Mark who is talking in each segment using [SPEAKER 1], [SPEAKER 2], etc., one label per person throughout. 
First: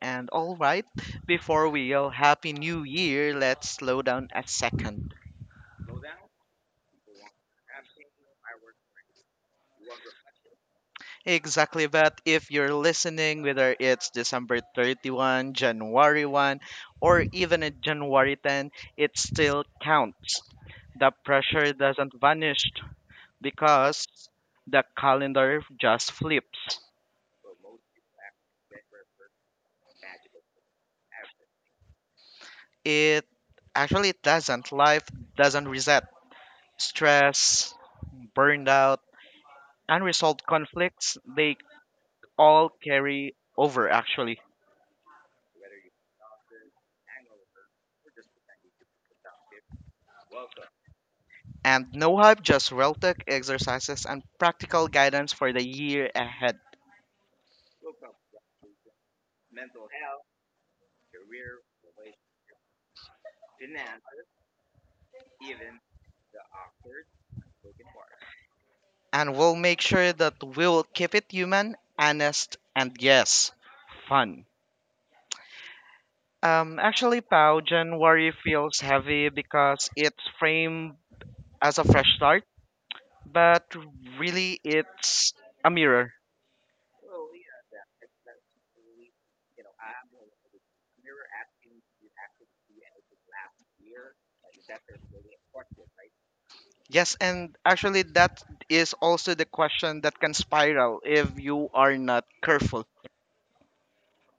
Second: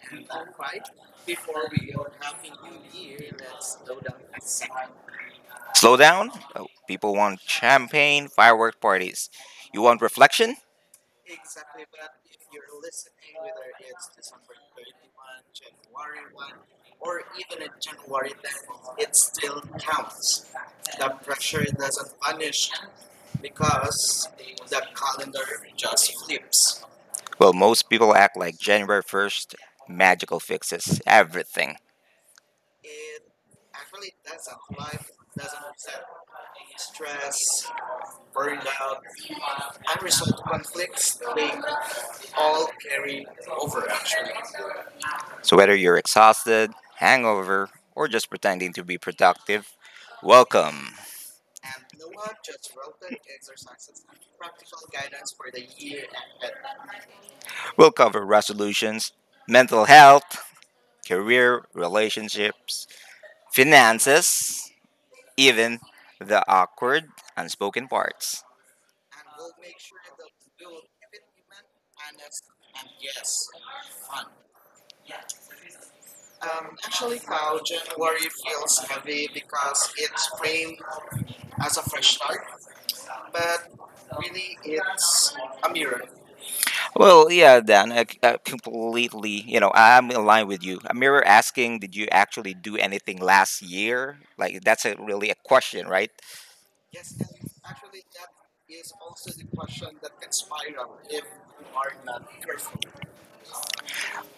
[SPEAKER 1] And all right, before we yell Happy New Year, let's slow down a second.
[SPEAKER 2] Slow down. Oh, people want champagne, firework parties. You want reflection?
[SPEAKER 1] Exactly, but if you're listening, whether it's December 31, January 1, or even a January 10, it
[SPEAKER 2] It's
[SPEAKER 1] still counts.
[SPEAKER 2] counts the
[SPEAKER 1] The
[SPEAKER 2] pressure
[SPEAKER 1] pressure
[SPEAKER 2] in the
[SPEAKER 1] doesn't vanish
[SPEAKER 2] dish
[SPEAKER 1] because
[SPEAKER 2] because the
[SPEAKER 1] the calendar just flips.
[SPEAKER 2] Well, most people act like January 1st magical fixes everything.
[SPEAKER 1] It actually doesn't. Life doesn't reset. Stress, burned out, unresolved conflicts, they all carry over actually.
[SPEAKER 2] So, whether you're exhausted, hangover, or just pretending to be productive, welcome.
[SPEAKER 1] And no hype, just real tech exercises and practical guidance for the year ahead.
[SPEAKER 2] We'll cover resolutions, mental health, career, relationships, finances, even the awkward, unspoken parts.
[SPEAKER 1] And we'll make sure that we'll keep it human, honest, and yes, fun. Actually, Pao, January feels heavy because
[SPEAKER 2] Because
[SPEAKER 1] it's
[SPEAKER 2] it's framed
[SPEAKER 1] framed
[SPEAKER 2] as
[SPEAKER 1] as a fresh start,
[SPEAKER 2] but
[SPEAKER 1] but
[SPEAKER 2] really
[SPEAKER 1] really it's
[SPEAKER 2] it's a.
[SPEAKER 1] a mirror.
[SPEAKER 2] Well, yeah, Dan, I completely, I'm in line with you. A mirror asking, did you actually do anything last year? Like, that's a, really a question, right?
[SPEAKER 1] Yes, and actually, that is also the question that can spiral if you are not careful.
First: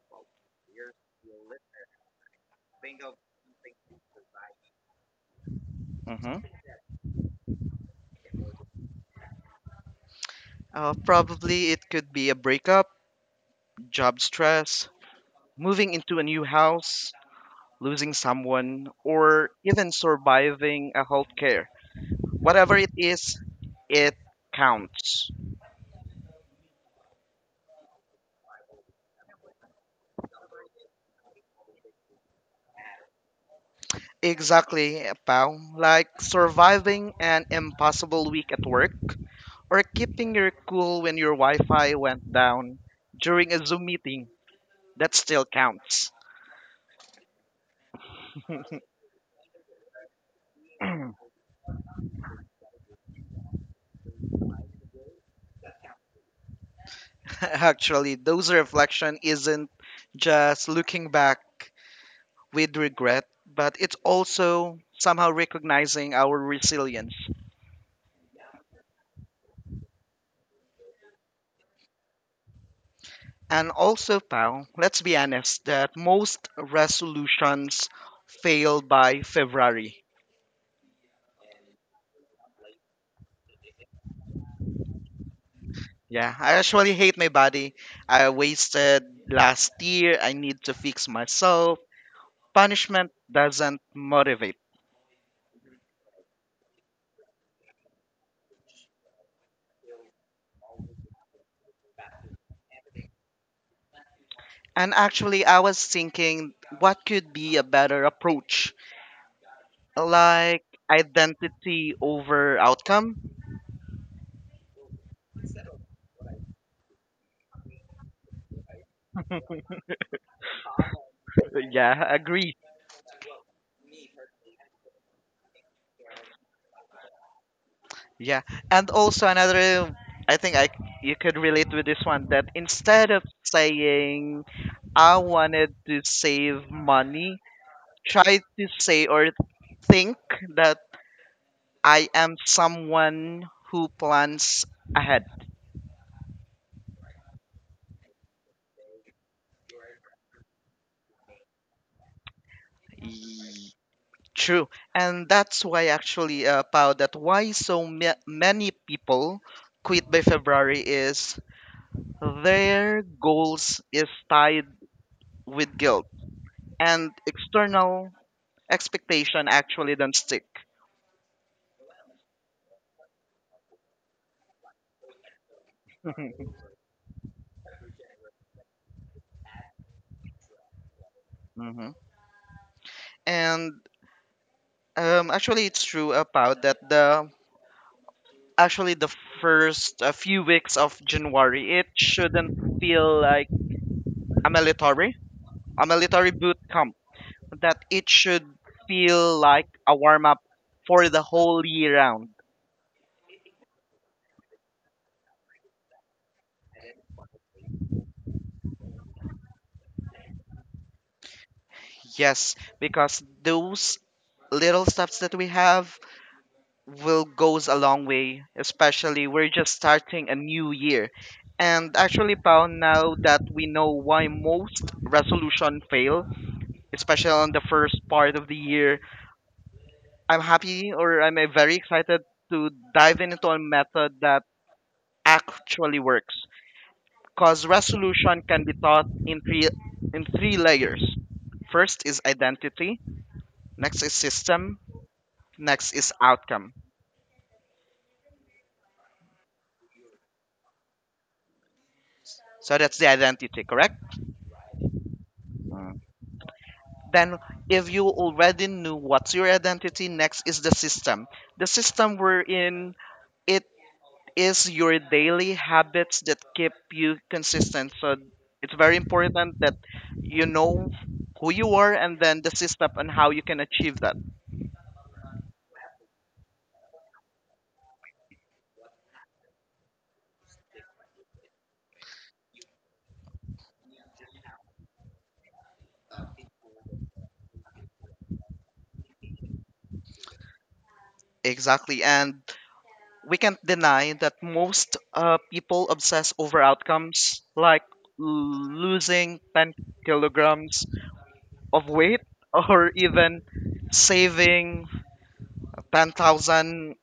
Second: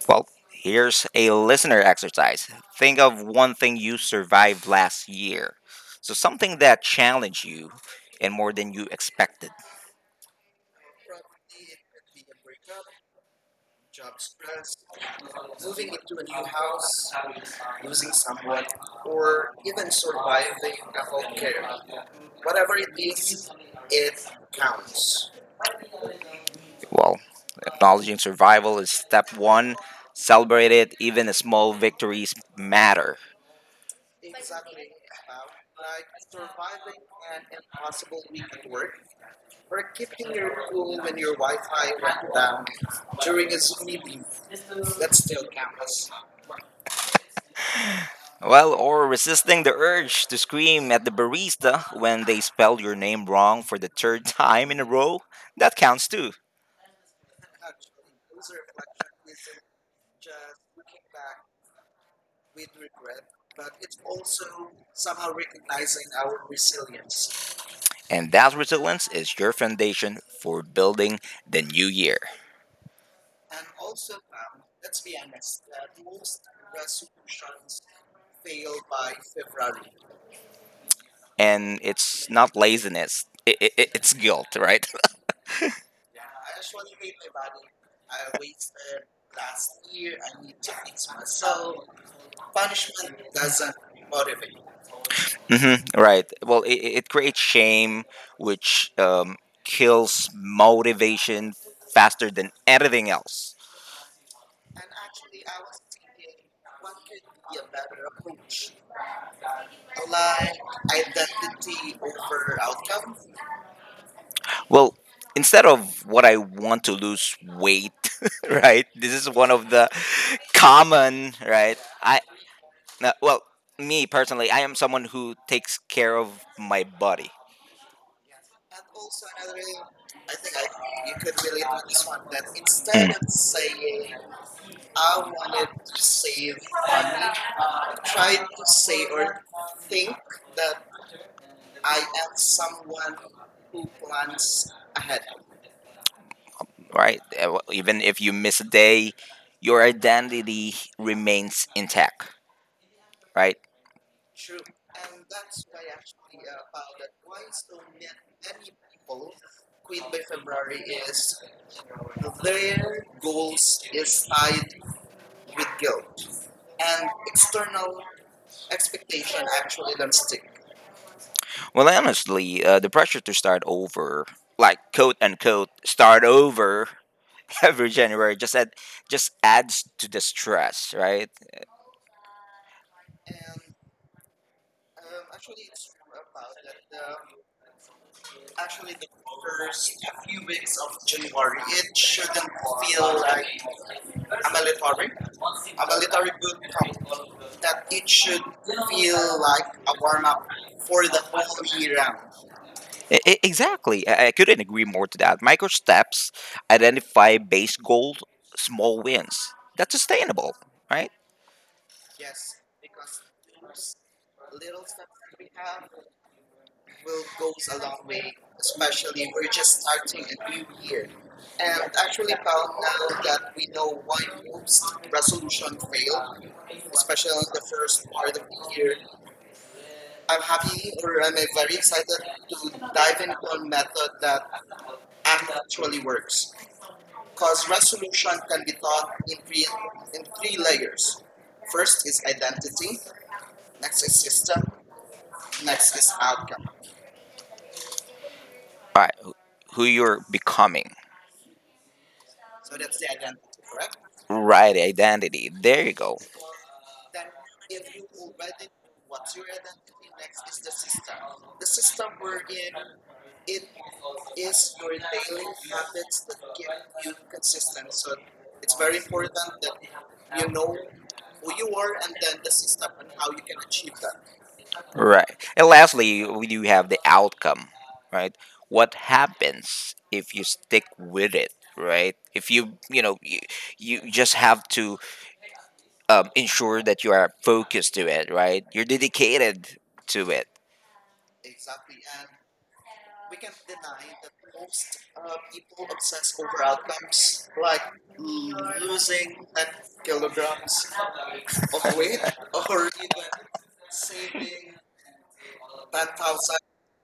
[SPEAKER 2] Well, here's a listener exercise. Think of one thing you survived last year. So,
[SPEAKER 1] Mm-hmm.
[SPEAKER 2] something that challenged you and more than you expected.
[SPEAKER 1] Probably it could be a breakup, job stress, moving into a new house, losing someone, or
[SPEAKER 2] Or
[SPEAKER 1] even surviving a
[SPEAKER 2] okay,
[SPEAKER 1] healthcare. Whatever it is, it
[SPEAKER 2] it
[SPEAKER 1] counts.
[SPEAKER 2] counts. Well, acknowledging survival is step one. Celebrate it, even small victories matter.
[SPEAKER 1] Exactly, pal. Like surviving an impossible week at work, or keeping your cool
[SPEAKER 2] I
[SPEAKER 1] when your Wi Fi went
[SPEAKER 2] went down
[SPEAKER 1] down during
[SPEAKER 2] during a
[SPEAKER 1] a Zoom meeting. That
[SPEAKER 2] that
[SPEAKER 1] still
[SPEAKER 2] still
[SPEAKER 1] counts.
[SPEAKER 2] counts. Well, or resisting the urge to scream at the barista when they spell your name wrong for the third time in a row, that counts too.
[SPEAKER 1] Actually, those reflection isn't just looking back with regret,
[SPEAKER 2] But
[SPEAKER 1] but
[SPEAKER 2] it-
[SPEAKER 1] it's also somehow recognizing our resilience.
[SPEAKER 2] and that resilience is your foundation for building the new year.
[SPEAKER 1] And also, pal, let's be honest that most resolutions fail by February.
[SPEAKER 2] And it's not laziness, it's guilt, right?
[SPEAKER 1] Yeah, I actually hate my body. I wasted last year. I need to fix myself. Punishment doesn't motivate.
[SPEAKER 2] hmm Right. Well, it creates shame, which kills motivation faster than anything else.
[SPEAKER 1] And actually, I was thinking what could be a better approach? Like identity over outcome?
[SPEAKER 2] Well, instead of what I want to lose weight, right? This is one of the common, right?
[SPEAKER 1] Yeah,
[SPEAKER 2] I
[SPEAKER 1] agree.
[SPEAKER 2] uh, well, Me personally, I am someone who takes care of my body.
[SPEAKER 1] Yeah. And also another I think I you could relate with this one that instead of
[SPEAKER 2] Mm.
[SPEAKER 1] saying I wanted to save money, try to say or think that I am someone who plans ahead.
[SPEAKER 2] Right? Even if you miss a day, your identity remains intact, right?
[SPEAKER 1] True, and that's why actually, Pao, that why so many people quit by February is
[SPEAKER 2] The
[SPEAKER 1] their goals is
[SPEAKER 2] is
[SPEAKER 1] tied
[SPEAKER 2] tied with
[SPEAKER 1] with guilt
[SPEAKER 2] guilt and
[SPEAKER 1] and
[SPEAKER 2] external
[SPEAKER 1] external expectation actually don't stick.
[SPEAKER 2] stick. Well, honestly, the pressure to start over, like quote unquote, start over every January, just adds to the stress, right?
[SPEAKER 1] Hmm. And actually, it's true about that the actually the first few weeks of January, it
[SPEAKER 2] It shouldn't
[SPEAKER 1] shouldn't
[SPEAKER 2] feel
[SPEAKER 1] feel like a
[SPEAKER 2] like
[SPEAKER 1] military, a
[SPEAKER 2] about
[SPEAKER 1] military boot camp that
[SPEAKER 2] it
[SPEAKER 1] it
[SPEAKER 2] should
[SPEAKER 1] should feel
[SPEAKER 2] feel
[SPEAKER 1] like
[SPEAKER 2] like
[SPEAKER 1] a warm up
[SPEAKER 2] for
[SPEAKER 1] for
[SPEAKER 2] the
[SPEAKER 1] the whole
[SPEAKER 2] whole year.
[SPEAKER 1] year round.
[SPEAKER 2] Exactly. I couldn't agree more to that. Micro steps identify base goals, small wins. That's sustainable, right?
[SPEAKER 1] Yes, because those little steps that we have will goes a long way, especially we're just starting a new year.
[SPEAKER 2] And
[SPEAKER 1] And actually, Pao, now
[SPEAKER 2] I
[SPEAKER 1] that
[SPEAKER 2] think
[SPEAKER 1] we know why most
[SPEAKER 2] that's
[SPEAKER 1] resolution fail,
[SPEAKER 2] especially
[SPEAKER 1] especially on the first part of the year,
[SPEAKER 2] I've
[SPEAKER 1] I'm
[SPEAKER 2] had
[SPEAKER 1] happy
[SPEAKER 2] to
[SPEAKER 1] or I'm
[SPEAKER 2] recommend
[SPEAKER 1] very excited to dive
[SPEAKER 2] dive
[SPEAKER 1] into a
[SPEAKER 2] on method
[SPEAKER 1] method
[SPEAKER 2] that
[SPEAKER 1] that
[SPEAKER 2] actually
[SPEAKER 1] actually works.
[SPEAKER 2] works.
[SPEAKER 1] Because
[SPEAKER 2] 'Cause
[SPEAKER 1] resolution can be taught in three layers.
[SPEAKER 2] first,
[SPEAKER 1] First is identity,
[SPEAKER 2] next
[SPEAKER 1] next is
[SPEAKER 2] step,
[SPEAKER 1] system, next
[SPEAKER 2] next is
[SPEAKER 1] is
[SPEAKER 2] out.
[SPEAKER 1] outcome.
[SPEAKER 2] Right. Who you're becoming. So
[SPEAKER 1] So that's the identity, correct?
[SPEAKER 2] right. Identity. There you
[SPEAKER 1] Mm.
[SPEAKER 2] go.
[SPEAKER 1] Then if you already knew what's your identity, next is the system. The
[SPEAKER 2] This,
[SPEAKER 1] system we're in, it
[SPEAKER 2] it
[SPEAKER 1] is your daily habits that keep
[SPEAKER 2] you
[SPEAKER 1] you
[SPEAKER 2] consistent.
[SPEAKER 1] consistent.
[SPEAKER 2] So
[SPEAKER 1] So
[SPEAKER 2] it's
[SPEAKER 1] it's
[SPEAKER 2] very
[SPEAKER 1] very
[SPEAKER 2] important
[SPEAKER 1] important that
[SPEAKER 2] that
[SPEAKER 1] you
[SPEAKER 2] you know
[SPEAKER 1] know
[SPEAKER 2] who
[SPEAKER 1] who
[SPEAKER 2] you
[SPEAKER 1] you are
[SPEAKER 2] are and
[SPEAKER 1] and
[SPEAKER 2] then
[SPEAKER 1] then
[SPEAKER 2] the
[SPEAKER 1] the
[SPEAKER 2] system
[SPEAKER 1] system
[SPEAKER 2] and
[SPEAKER 1] and
[SPEAKER 2] how
[SPEAKER 1] how
[SPEAKER 2] you
[SPEAKER 1] you
[SPEAKER 2] can
[SPEAKER 1] can
[SPEAKER 2] achieve
[SPEAKER 1] achieve that.
[SPEAKER 2] that. Right. And lastly, we do have the outcome, right? What happens if you stick with it, right? If you, you just have to ensure that you are focused to it, right? You're dedicated to it.
[SPEAKER 1] Exactly. And we can't deny that most people obsess over outcomes
[SPEAKER 2] It's like
[SPEAKER 1] like losing 10
[SPEAKER 2] kilograms
[SPEAKER 1] kilograms of
[SPEAKER 2] of weight
[SPEAKER 1] weight or even saving 10,000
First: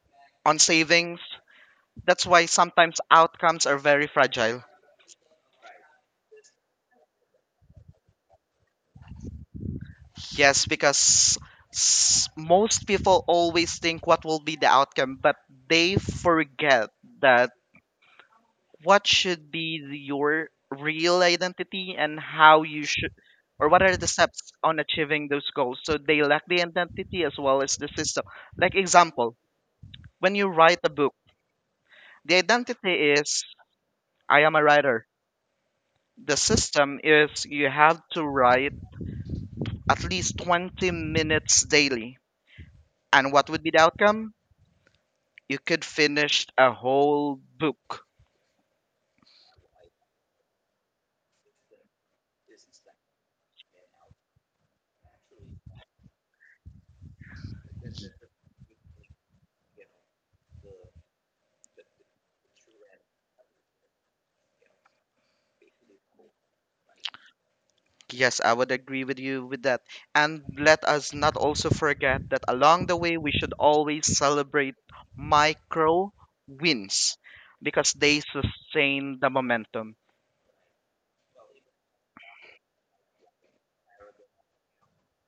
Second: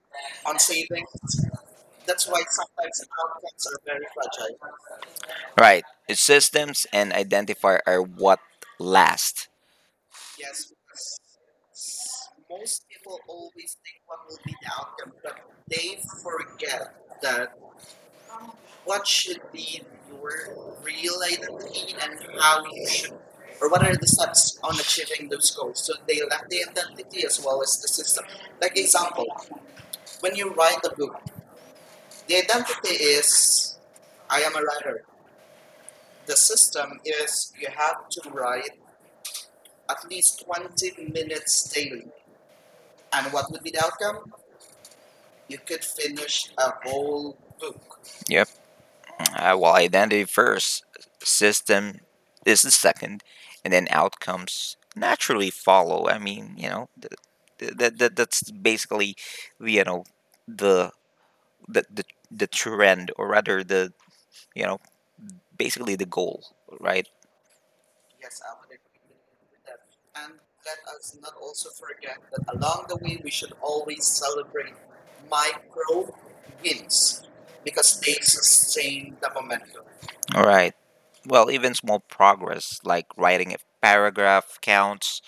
[SPEAKER 1] on savings. That's why sometimes outcomes are very fragile.
[SPEAKER 2] on right. Systems and identifier are what last.
[SPEAKER 1] Yes, because most people always think what will be the outcome, but they forget that what
[SPEAKER 2] What should
[SPEAKER 1] should
[SPEAKER 2] be
[SPEAKER 1] be your real identity and
[SPEAKER 2] and
[SPEAKER 1] how
[SPEAKER 2] how
[SPEAKER 1] you
[SPEAKER 2] you should,
[SPEAKER 1] should, or
[SPEAKER 2] or
[SPEAKER 1] what
[SPEAKER 2] what are
[SPEAKER 1] are the
[SPEAKER 2] the
[SPEAKER 1] steps
[SPEAKER 2] steps on
[SPEAKER 1] on achieving
[SPEAKER 2] achieving
[SPEAKER 1] those goals, so they lack the identity as
[SPEAKER 2] as well
[SPEAKER 1] well as the
[SPEAKER 2] as
[SPEAKER 1] system. Like
[SPEAKER 2] like
[SPEAKER 1] example, when
[SPEAKER 2] when
[SPEAKER 1] you
[SPEAKER 2] you
[SPEAKER 1] write
[SPEAKER 2] write
[SPEAKER 1] a book, the
[SPEAKER 2] the identity
[SPEAKER 1] identity is
[SPEAKER 2] is
[SPEAKER 1] I
[SPEAKER 2] I am
[SPEAKER 1] am a writer, the system is you have to write at least 20
[SPEAKER 2] the minute
[SPEAKER 1] minutes daily,
[SPEAKER 2] I'm
[SPEAKER 1] and what would be the outcome, you could finish a whole book.
[SPEAKER 2] yep. Identity first, system is the second, and then outcomes naturally follow. I mean, that's basically, you know, the the the, the trend or rather the you know basically the goal right.
[SPEAKER 1] Yes, I would agree with you with that. And let us not also forget that along the way, we should always celebrate micro
[SPEAKER 2] Micro is
[SPEAKER 1] wins because
[SPEAKER 2] because
[SPEAKER 1] they
[SPEAKER 2] it's saying
[SPEAKER 1] sustain the momentum.
[SPEAKER 2] all right, well, even small progress like writing a paragraph counts,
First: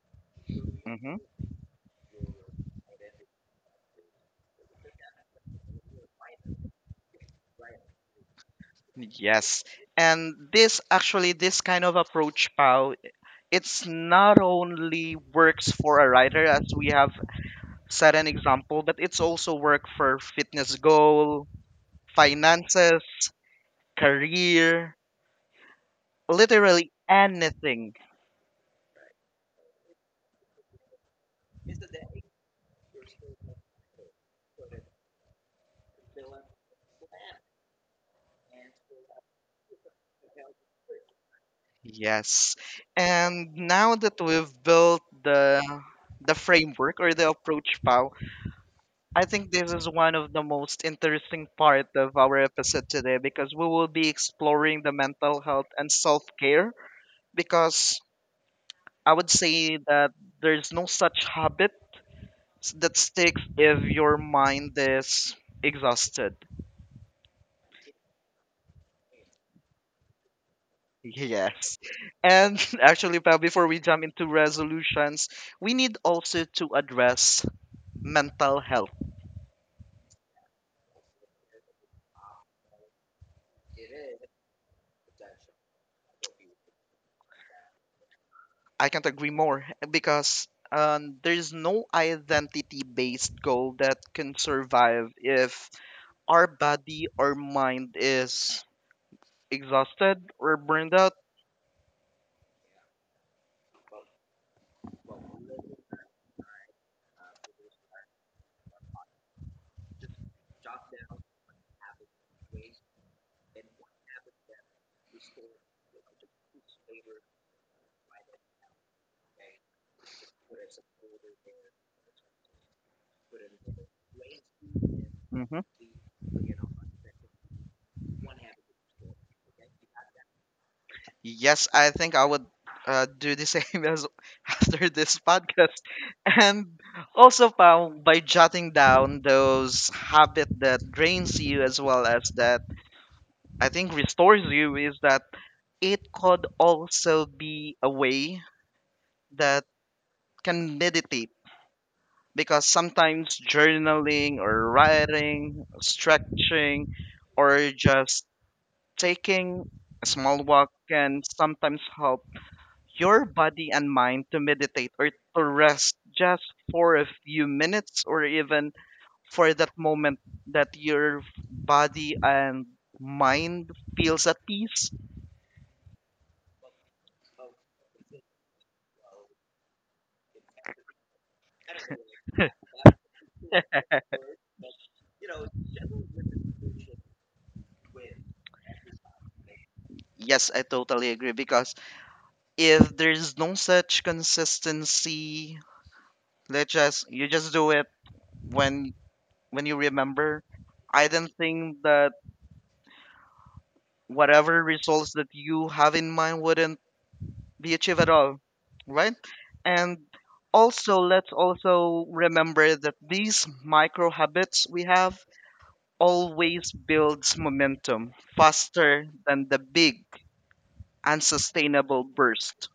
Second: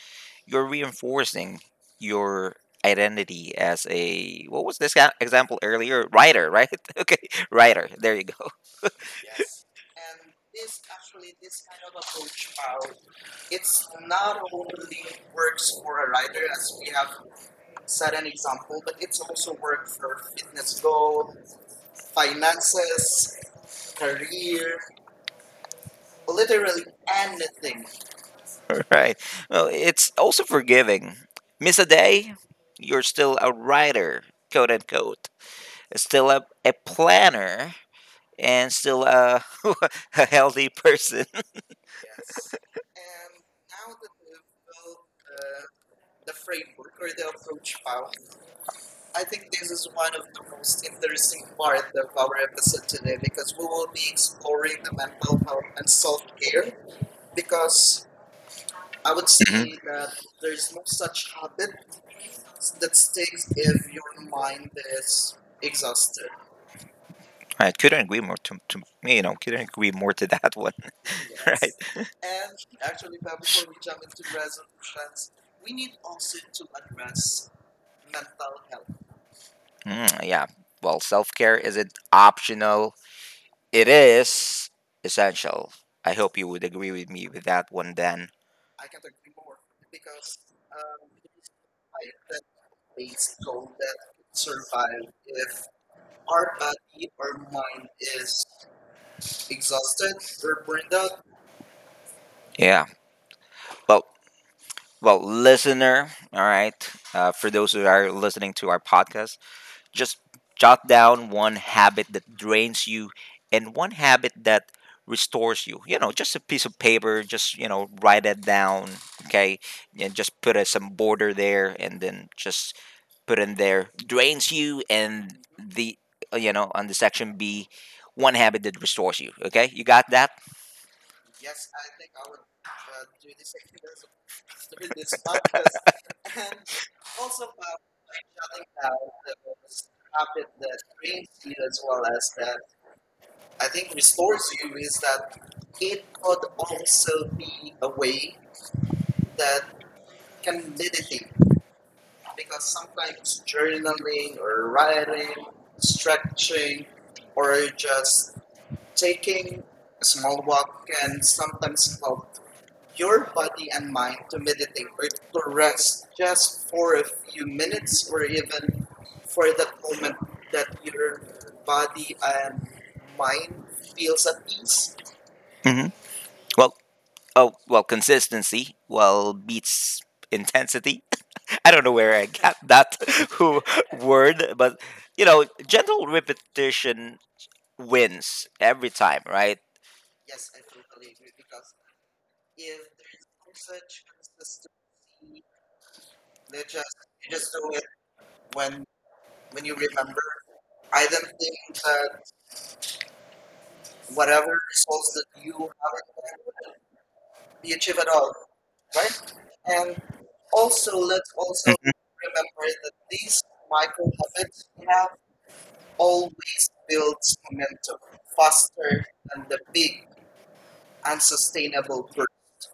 [SPEAKER 2] you're
[SPEAKER 1] Hmm.
[SPEAKER 2] reinforcing your identity as a what was this guy- example earlier writer right okay writer there you go.
[SPEAKER 1] Yes. And this actually, this kind of approach, Pau, it's not only works for a writer, as we have
[SPEAKER 2] It's
[SPEAKER 1] set an example, but it's also work for fitness goal,
[SPEAKER 2] finance
[SPEAKER 1] finances, career,
[SPEAKER 2] calculated.
[SPEAKER 1] literally anything.
[SPEAKER 2] Right. Well, it's also forgiving. Miss a day, you're still a writer, quote unquote. Still a planner and still a, a healthy person.
[SPEAKER 1] Yes. And now that we've built the framework or the approach, Pau,
[SPEAKER 2] I
[SPEAKER 1] I think this is one of the most interesting part
[SPEAKER 2] admire
[SPEAKER 1] of our episode today because we will be
[SPEAKER 2] the exploring
[SPEAKER 1] exploring the mental
[SPEAKER 2] willpower
[SPEAKER 1] health and
[SPEAKER 2] itself
[SPEAKER 1] self-care because
[SPEAKER 2] because
[SPEAKER 1] I
[SPEAKER 2] I would
[SPEAKER 1] would
[SPEAKER 2] hmm
[SPEAKER 1] say that there's no such habit
[SPEAKER 2] say
[SPEAKER 1] that
[SPEAKER 2] that's
[SPEAKER 1] sticks if your mind is
[SPEAKER 2] ex-
[SPEAKER 1] exhausted.
[SPEAKER 2] I couldn't agree more to, couldn't agree more to that one, right?
[SPEAKER 1] Yes. And actually, Pau, before we jump into resolutions, we need also to address mental health.
[SPEAKER 2] Yes. Mm, yeah. Well, self care isn't optional. It is essential. I hope you would agree with me with that one, Dan.
[SPEAKER 1] I can't agree more because there's no identity based goal that can survive if our body or mind is exhausted or burned out.
[SPEAKER 2] Yeah. Well, well, listener, all right. For those who are listening to our podcast, just jot down one habit that drains you and one habit that restores you. You know, just a piece of paper, write it down, okay? And just put a, some border there and then just put in there drains you and
[SPEAKER 1] Hmm.
[SPEAKER 2] the, on the section B, one habit that restores you, okay? You got that?
[SPEAKER 1] Yes, I think I would do the same as after this podcast. And also, Pao, by jotting down those habit that drains you as
[SPEAKER 2] Well
[SPEAKER 1] well as
[SPEAKER 2] as
[SPEAKER 1] that
[SPEAKER 2] I
[SPEAKER 1] I think
[SPEAKER 2] think
[SPEAKER 1] restores you is that
[SPEAKER 2] that it
[SPEAKER 1] it
[SPEAKER 2] could
[SPEAKER 1] could also
[SPEAKER 2] also be
[SPEAKER 1] be a
[SPEAKER 2] a way
[SPEAKER 1] way
[SPEAKER 2] that
[SPEAKER 1] that
[SPEAKER 2] can
[SPEAKER 1] can
[SPEAKER 2] meditate.
[SPEAKER 1] meditate because sometimes journaling
[SPEAKER 2] Journaling
[SPEAKER 1] or
[SPEAKER 2] or writing,
[SPEAKER 1] writing,
[SPEAKER 2] stretching,
[SPEAKER 1] stretching, or
[SPEAKER 2] or
[SPEAKER 1] just
[SPEAKER 2] just taking
[SPEAKER 1] taking a
[SPEAKER 2] a
[SPEAKER 1] small
[SPEAKER 2] small
[SPEAKER 1] walk
[SPEAKER 2] walk
[SPEAKER 1] can
[SPEAKER 2] can
[SPEAKER 1] sometimes help
[SPEAKER 2] help
[SPEAKER 1] your
[SPEAKER 2] your
[SPEAKER 1] body
[SPEAKER 2] body
[SPEAKER 1] and mind to meditate or to rest
[SPEAKER 2] rest
[SPEAKER 1] just
[SPEAKER 2] just
[SPEAKER 1] for
[SPEAKER 2] for a
[SPEAKER 1] a few
[SPEAKER 2] few
[SPEAKER 1] minutes
[SPEAKER 2] minutes
[SPEAKER 1] or
[SPEAKER 2] or
[SPEAKER 1] even
[SPEAKER 2] even for
[SPEAKER 1] for
[SPEAKER 2] the
[SPEAKER 1] that
[SPEAKER 2] moment
[SPEAKER 1] moment that
[SPEAKER 2] that
[SPEAKER 1] your
[SPEAKER 2] your
[SPEAKER 1] body
[SPEAKER 2] body
[SPEAKER 1] and
[SPEAKER 2] and mind
[SPEAKER 1] mind feels
[SPEAKER 2] feels
[SPEAKER 1] at
[SPEAKER 2] at
[SPEAKER 1] peace.
[SPEAKER 2] peace. Hmm Well, consistency well beats intensity. I don't know where I got that who word, but you know, gentle repetition wins every time, right?
[SPEAKER 1] Yes, I totally agree because if there's no such consistency, let's just you just do it when you
[SPEAKER 2] With
[SPEAKER 1] remember. I don't
[SPEAKER 2] items
[SPEAKER 1] think
[SPEAKER 2] uh,
[SPEAKER 1] that
[SPEAKER 2] whatever
[SPEAKER 1] whatever results that you have in mind wouldn't be
[SPEAKER 2] we achieve
[SPEAKER 1] achieved at
[SPEAKER 2] at all,
[SPEAKER 1] all, right?
[SPEAKER 2] right?
[SPEAKER 1] And
[SPEAKER 2] And also
[SPEAKER 1] also, let's
[SPEAKER 2] let's
[SPEAKER 1] also remember that these micro
[SPEAKER 2] Michael
[SPEAKER 1] habits we
[SPEAKER 2] have
[SPEAKER 1] have
[SPEAKER 2] always
[SPEAKER 1] always
[SPEAKER 2] built
[SPEAKER 1] builds momentum
[SPEAKER 2] fast
[SPEAKER 1] faster than
[SPEAKER 2] and
[SPEAKER 1] the big
[SPEAKER 2] big and
[SPEAKER 1] unsustainable burst.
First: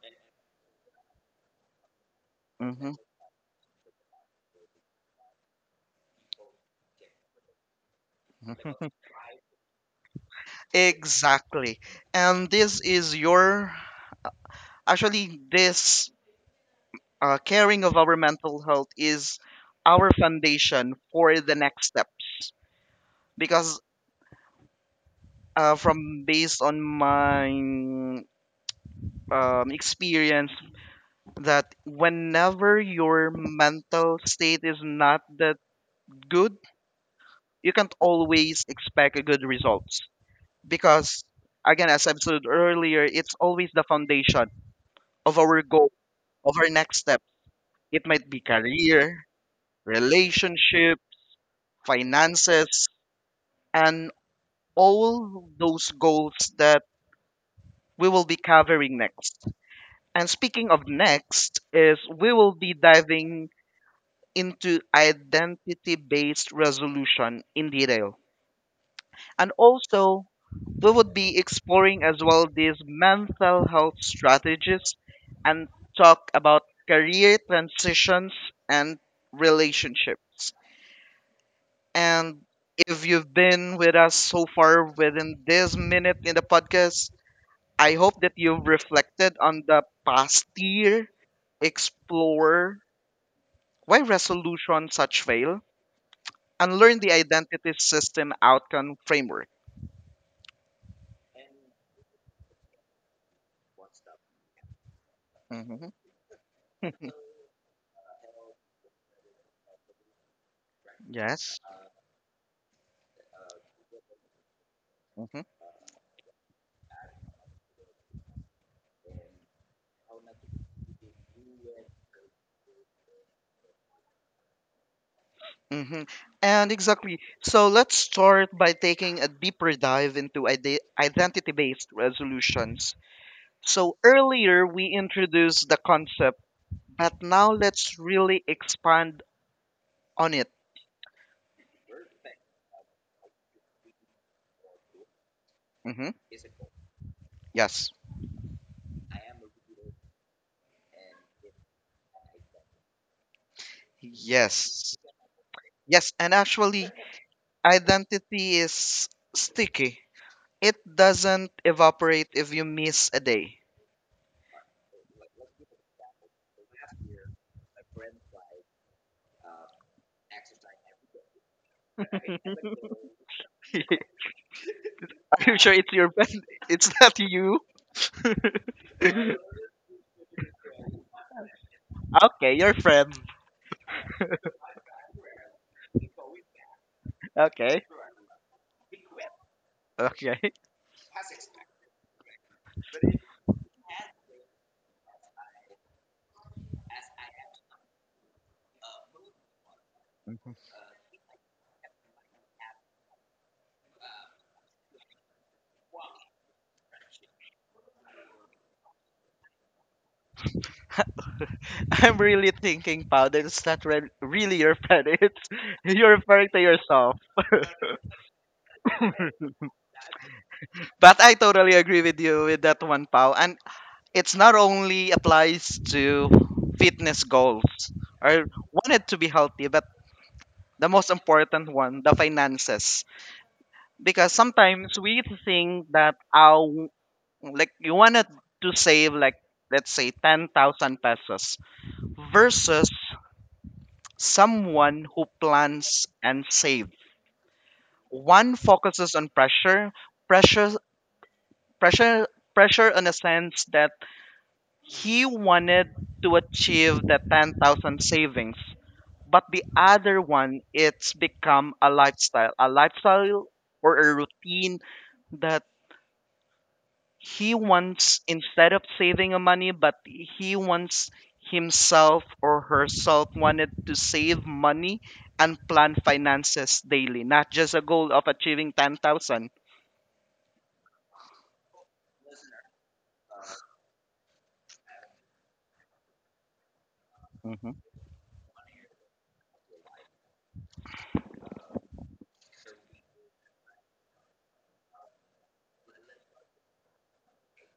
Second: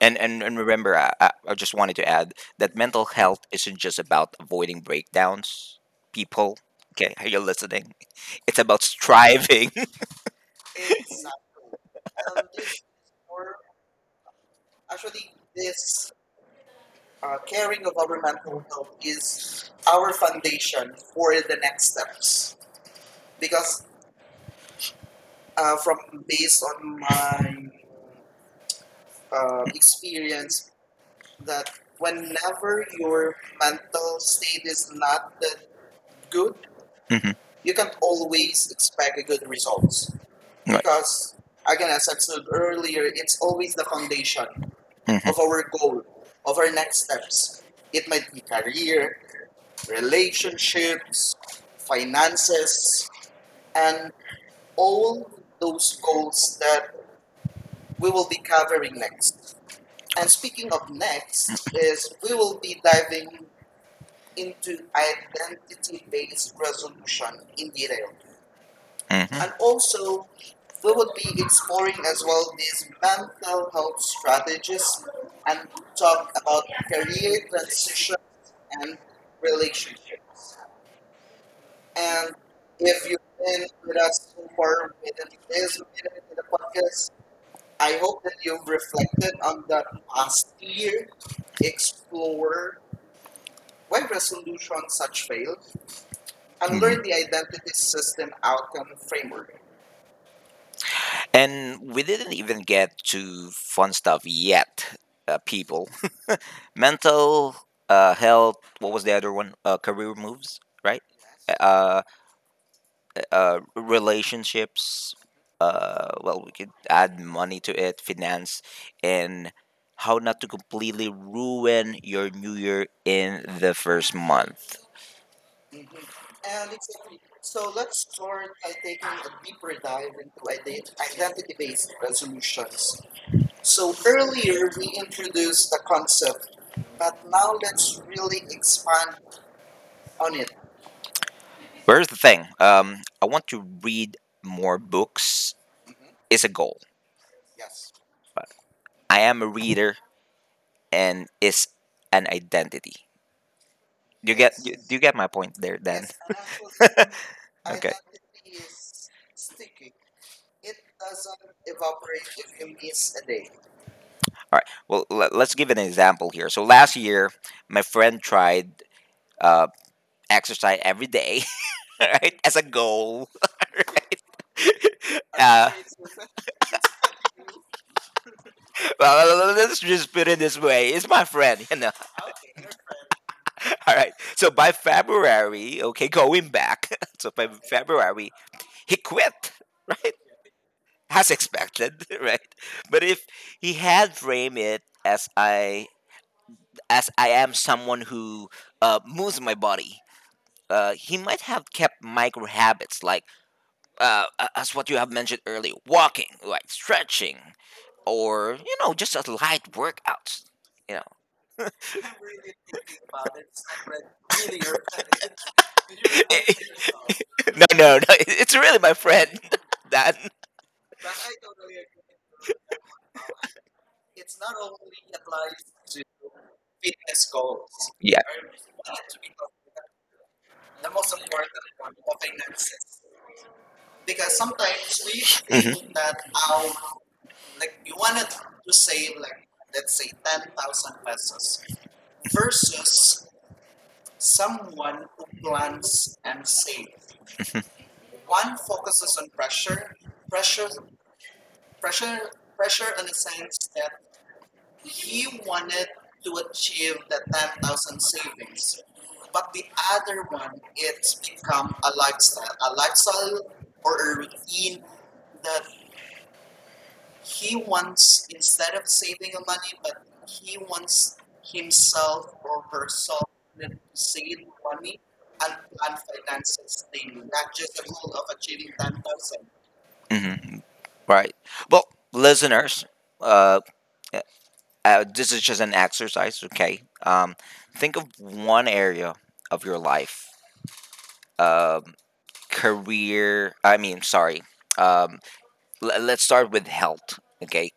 [SPEAKER 2] And remember, I just wanted to add that
[SPEAKER 1] Hmm.
[SPEAKER 2] mental health isn't just about avoiding breakdowns, people. Okay, are you listening? It's about striving.
[SPEAKER 1] Exactly. And actually, this caring of our mental health is our
[SPEAKER 2] Our foundation
[SPEAKER 1] foundation
[SPEAKER 2] for
[SPEAKER 1] for the
[SPEAKER 2] the
[SPEAKER 1] next steps.
[SPEAKER 2] next
[SPEAKER 1] Because
[SPEAKER 2] because from
[SPEAKER 1] from based
[SPEAKER 2] based
[SPEAKER 1] on
[SPEAKER 2] on my
[SPEAKER 1] my
[SPEAKER 2] uh,
[SPEAKER 1] experience, that whenever your
[SPEAKER 2] you're
[SPEAKER 1] mental state is not
[SPEAKER 2] not
[SPEAKER 1] that
[SPEAKER 2] good,
[SPEAKER 1] good,
[SPEAKER 2] Mhm.
[SPEAKER 1] you
[SPEAKER 2] You can't
[SPEAKER 1] can't
[SPEAKER 2] always
[SPEAKER 1] always expect a good results.
[SPEAKER 2] results right.
[SPEAKER 1] Because
[SPEAKER 2] Because
[SPEAKER 1] again,
[SPEAKER 2] again,
[SPEAKER 1] as
[SPEAKER 2] as
[SPEAKER 1] I
[SPEAKER 2] I said
[SPEAKER 1] said
[SPEAKER 2] earlier,
[SPEAKER 1] earlier, it's
[SPEAKER 2] it's
[SPEAKER 1] always
[SPEAKER 2] always
[SPEAKER 1] the
[SPEAKER 2] the
[SPEAKER 1] foundation
[SPEAKER 2] Mhm. Of
[SPEAKER 1] of our
[SPEAKER 2] our
[SPEAKER 1] goal,
[SPEAKER 2] goal,
[SPEAKER 1] of
[SPEAKER 2] of our
[SPEAKER 1] our next
[SPEAKER 2] next.
[SPEAKER 1] step. It
[SPEAKER 2] It might
[SPEAKER 1] might
[SPEAKER 2] be
[SPEAKER 1] be
[SPEAKER 2] career,
[SPEAKER 1] career,
[SPEAKER 2] relations,
[SPEAKER 1] relationship, finances,
[SPEAKER 2] finances,
[SPEAKER 1] and
[SPEAKER 2] and all
[SPEAKER 1] all those goals
[SPEAKER 2] goals
[SPEAKER 1] that we
[SPEAKER 2] we
[SPEAKER 1] will
[SPEAKER 2] will
[SPEAKER 1] be
[SPEAKER 2] be
[SPEAKER 1] covering
[SPEAKER 2] covering
[SPEAKER 1] next. And
[SPEAKER 2] and
[SPEAKER 1] speaking of
[SPEAKER 2] space,
[SPEAKER 1] next is we will be diving
[SPEAKER 2] in,
[SPEAKER 1] into identity-based resolution in detail.
[SPEAKER 2] Mhm.
[SPEAKER 1] And
[SPEAKER 2] And
[SPEAKER 1] also we
[SPEAKER 2] we will
[SPEAKER 1] would be
[SPEAKER 2] be exploring
[SPEAKER 1] exploring
[SPEAKER 2] as
[SPEAKER 1] as well
[SPEAKER 2] well
[SPEAKER 1] these
[SPEAKER 2] advantages
[SPEAKER 1] mental health strategies
[SPEAKER 2] and
[SPEAKER 1] and
[SPEAKER 2] job
[SPEAKER 1] talk about
[SPEAKER 2] career.
[SPEAKER 1] career transitions and relationships.
[SPEAKER 2] And
[SPEAKER 1] And if
[SPEAKER 2] if you,
[SPEAKER 1] you've been with us so far within this minute in the podcast, I
[SPEAKER 2] I
[SPEAKER 1] hope that you've reflected on the past year,
[SPEAKER 2] expect
[SPEAKER 1] explore why resolution such fail, and learn
[SPEAKER 2] Mhm.
[SPEAKER 1] the identity system outcome framework.
[SPEAKER 2] And we didn't even get to fun stuff yet, people.
[SPEAKER 1] Mhm.
[SPEAKER 2] Mental health, what was the other one? Career moves, right?
[SPEAKER 1] Yes.
[SPEAKER 2] Uh, Relationships,
[SPEAKER 1] Hmm.
[SPEAKER 2] we could add money to it, finance, and how not to completely ruin your new year in the first month.
[SPEAKER 1] Hmm. And exactly. So let's start by taking a deeper dive into identity based resolutions.
[SPEAKER 2] So
[SPEAKER 1] So earlier,
[SPEAKER 2] earlier,
[SPEAKER 1] we introduced the concept.
[SPEAKER 2] but
[SPEAKER 1] But now
[SPEAKER 2] now
[SPEAKER 1] let's
[SPEAKER 2] let's
[SPEAKER 1] really
[SPEAKER 2] respond
[SPEAKER 1] expand on
[SPEAKER 2] on
[SPEAKER 1] it.
[SPEAKER 2] it. But here's the thing. I want to read more books.
[SPEAKER 1] Hmm.
[SPEAKER 2] Is a goal.
[SPEAKER 1] Yes.
[SPEAKER 2] I am a reader, and is an identity. Do you get? Yes. Do
[SPEAKER 1] Yes.
[SPEAKER 2] you get my point there, Dan?
[SPEAKER 1] Yes. And actually, identity is sticky, it doesn't evaporate if you miss a day.
[SPEAKER 2] All right. Well, let's give an example here. So last year, my friend tried uh, exercise every day, right, as a goal.
[SPEAKER 1] Are you
[SPEAKER 2] Uh,
[SPEAKER 1] sure it's your friend? It's not you?
[SPEAKER 2] well, let's just put it this way: it's my friend, you know.
[SPEAKER 1] Okay, your friend.
[SPEAKER 2] All right. So by February, okay, going back. So by
[SPEAKER 1] Okay,
[SPEAKER 2] February, he quit right?
[SPEAKER 1] okay.
[SPEAKER 2] As expected right but if he had framed it as I am someone who moves my body, he might have kept micro habits like as what you have mentioned earlier walking like stretching or you know just a light workout.
[SPEAKER 1] I'm really thinking, Powder, it's not really your friend. It's you're referring to yourself.
[SPEAKER 2] No, it's really my friend that
[SPEAKER 1] But I totally agree with you with that one, Pau. And it's not only applies to fitness goals
[SPEAKER 2] yeah
[SPEAKER 1] or wanted to be healthy, but the most important one, the finances. Because sometimes we
[SPEAKER 2] Mhm.
[SPEAKER 1] think that our like you wanted to save like let's say 10,000 pesos versus someone who plans and save. One focuses on pressure, pressure, pressure, pressure in a sense that he wanted to achieve the 10,000 savings, but the other one, it's become a lifestyle or a routine
[SPEAKER 2] In
[SPEAKER 1] that he
[SPEAKER 2] he wants
[SPEAKER 1] wants instead of saving a money, but he wants
[SPEAKER 2] him
[SPEAKER 1] himself or herself wanted to save money and plan finances daily, not just a goal of achieving 10,000.
[SPEAKER 2] and hmm right. Well, listeners, uh, this is just an exercise, okay?
[SPEAKER 1] Mm-hmm,
[SPEAKER 2] Think of one area of your life, um, career. I mean, sorry. Um, let's start with health, okay?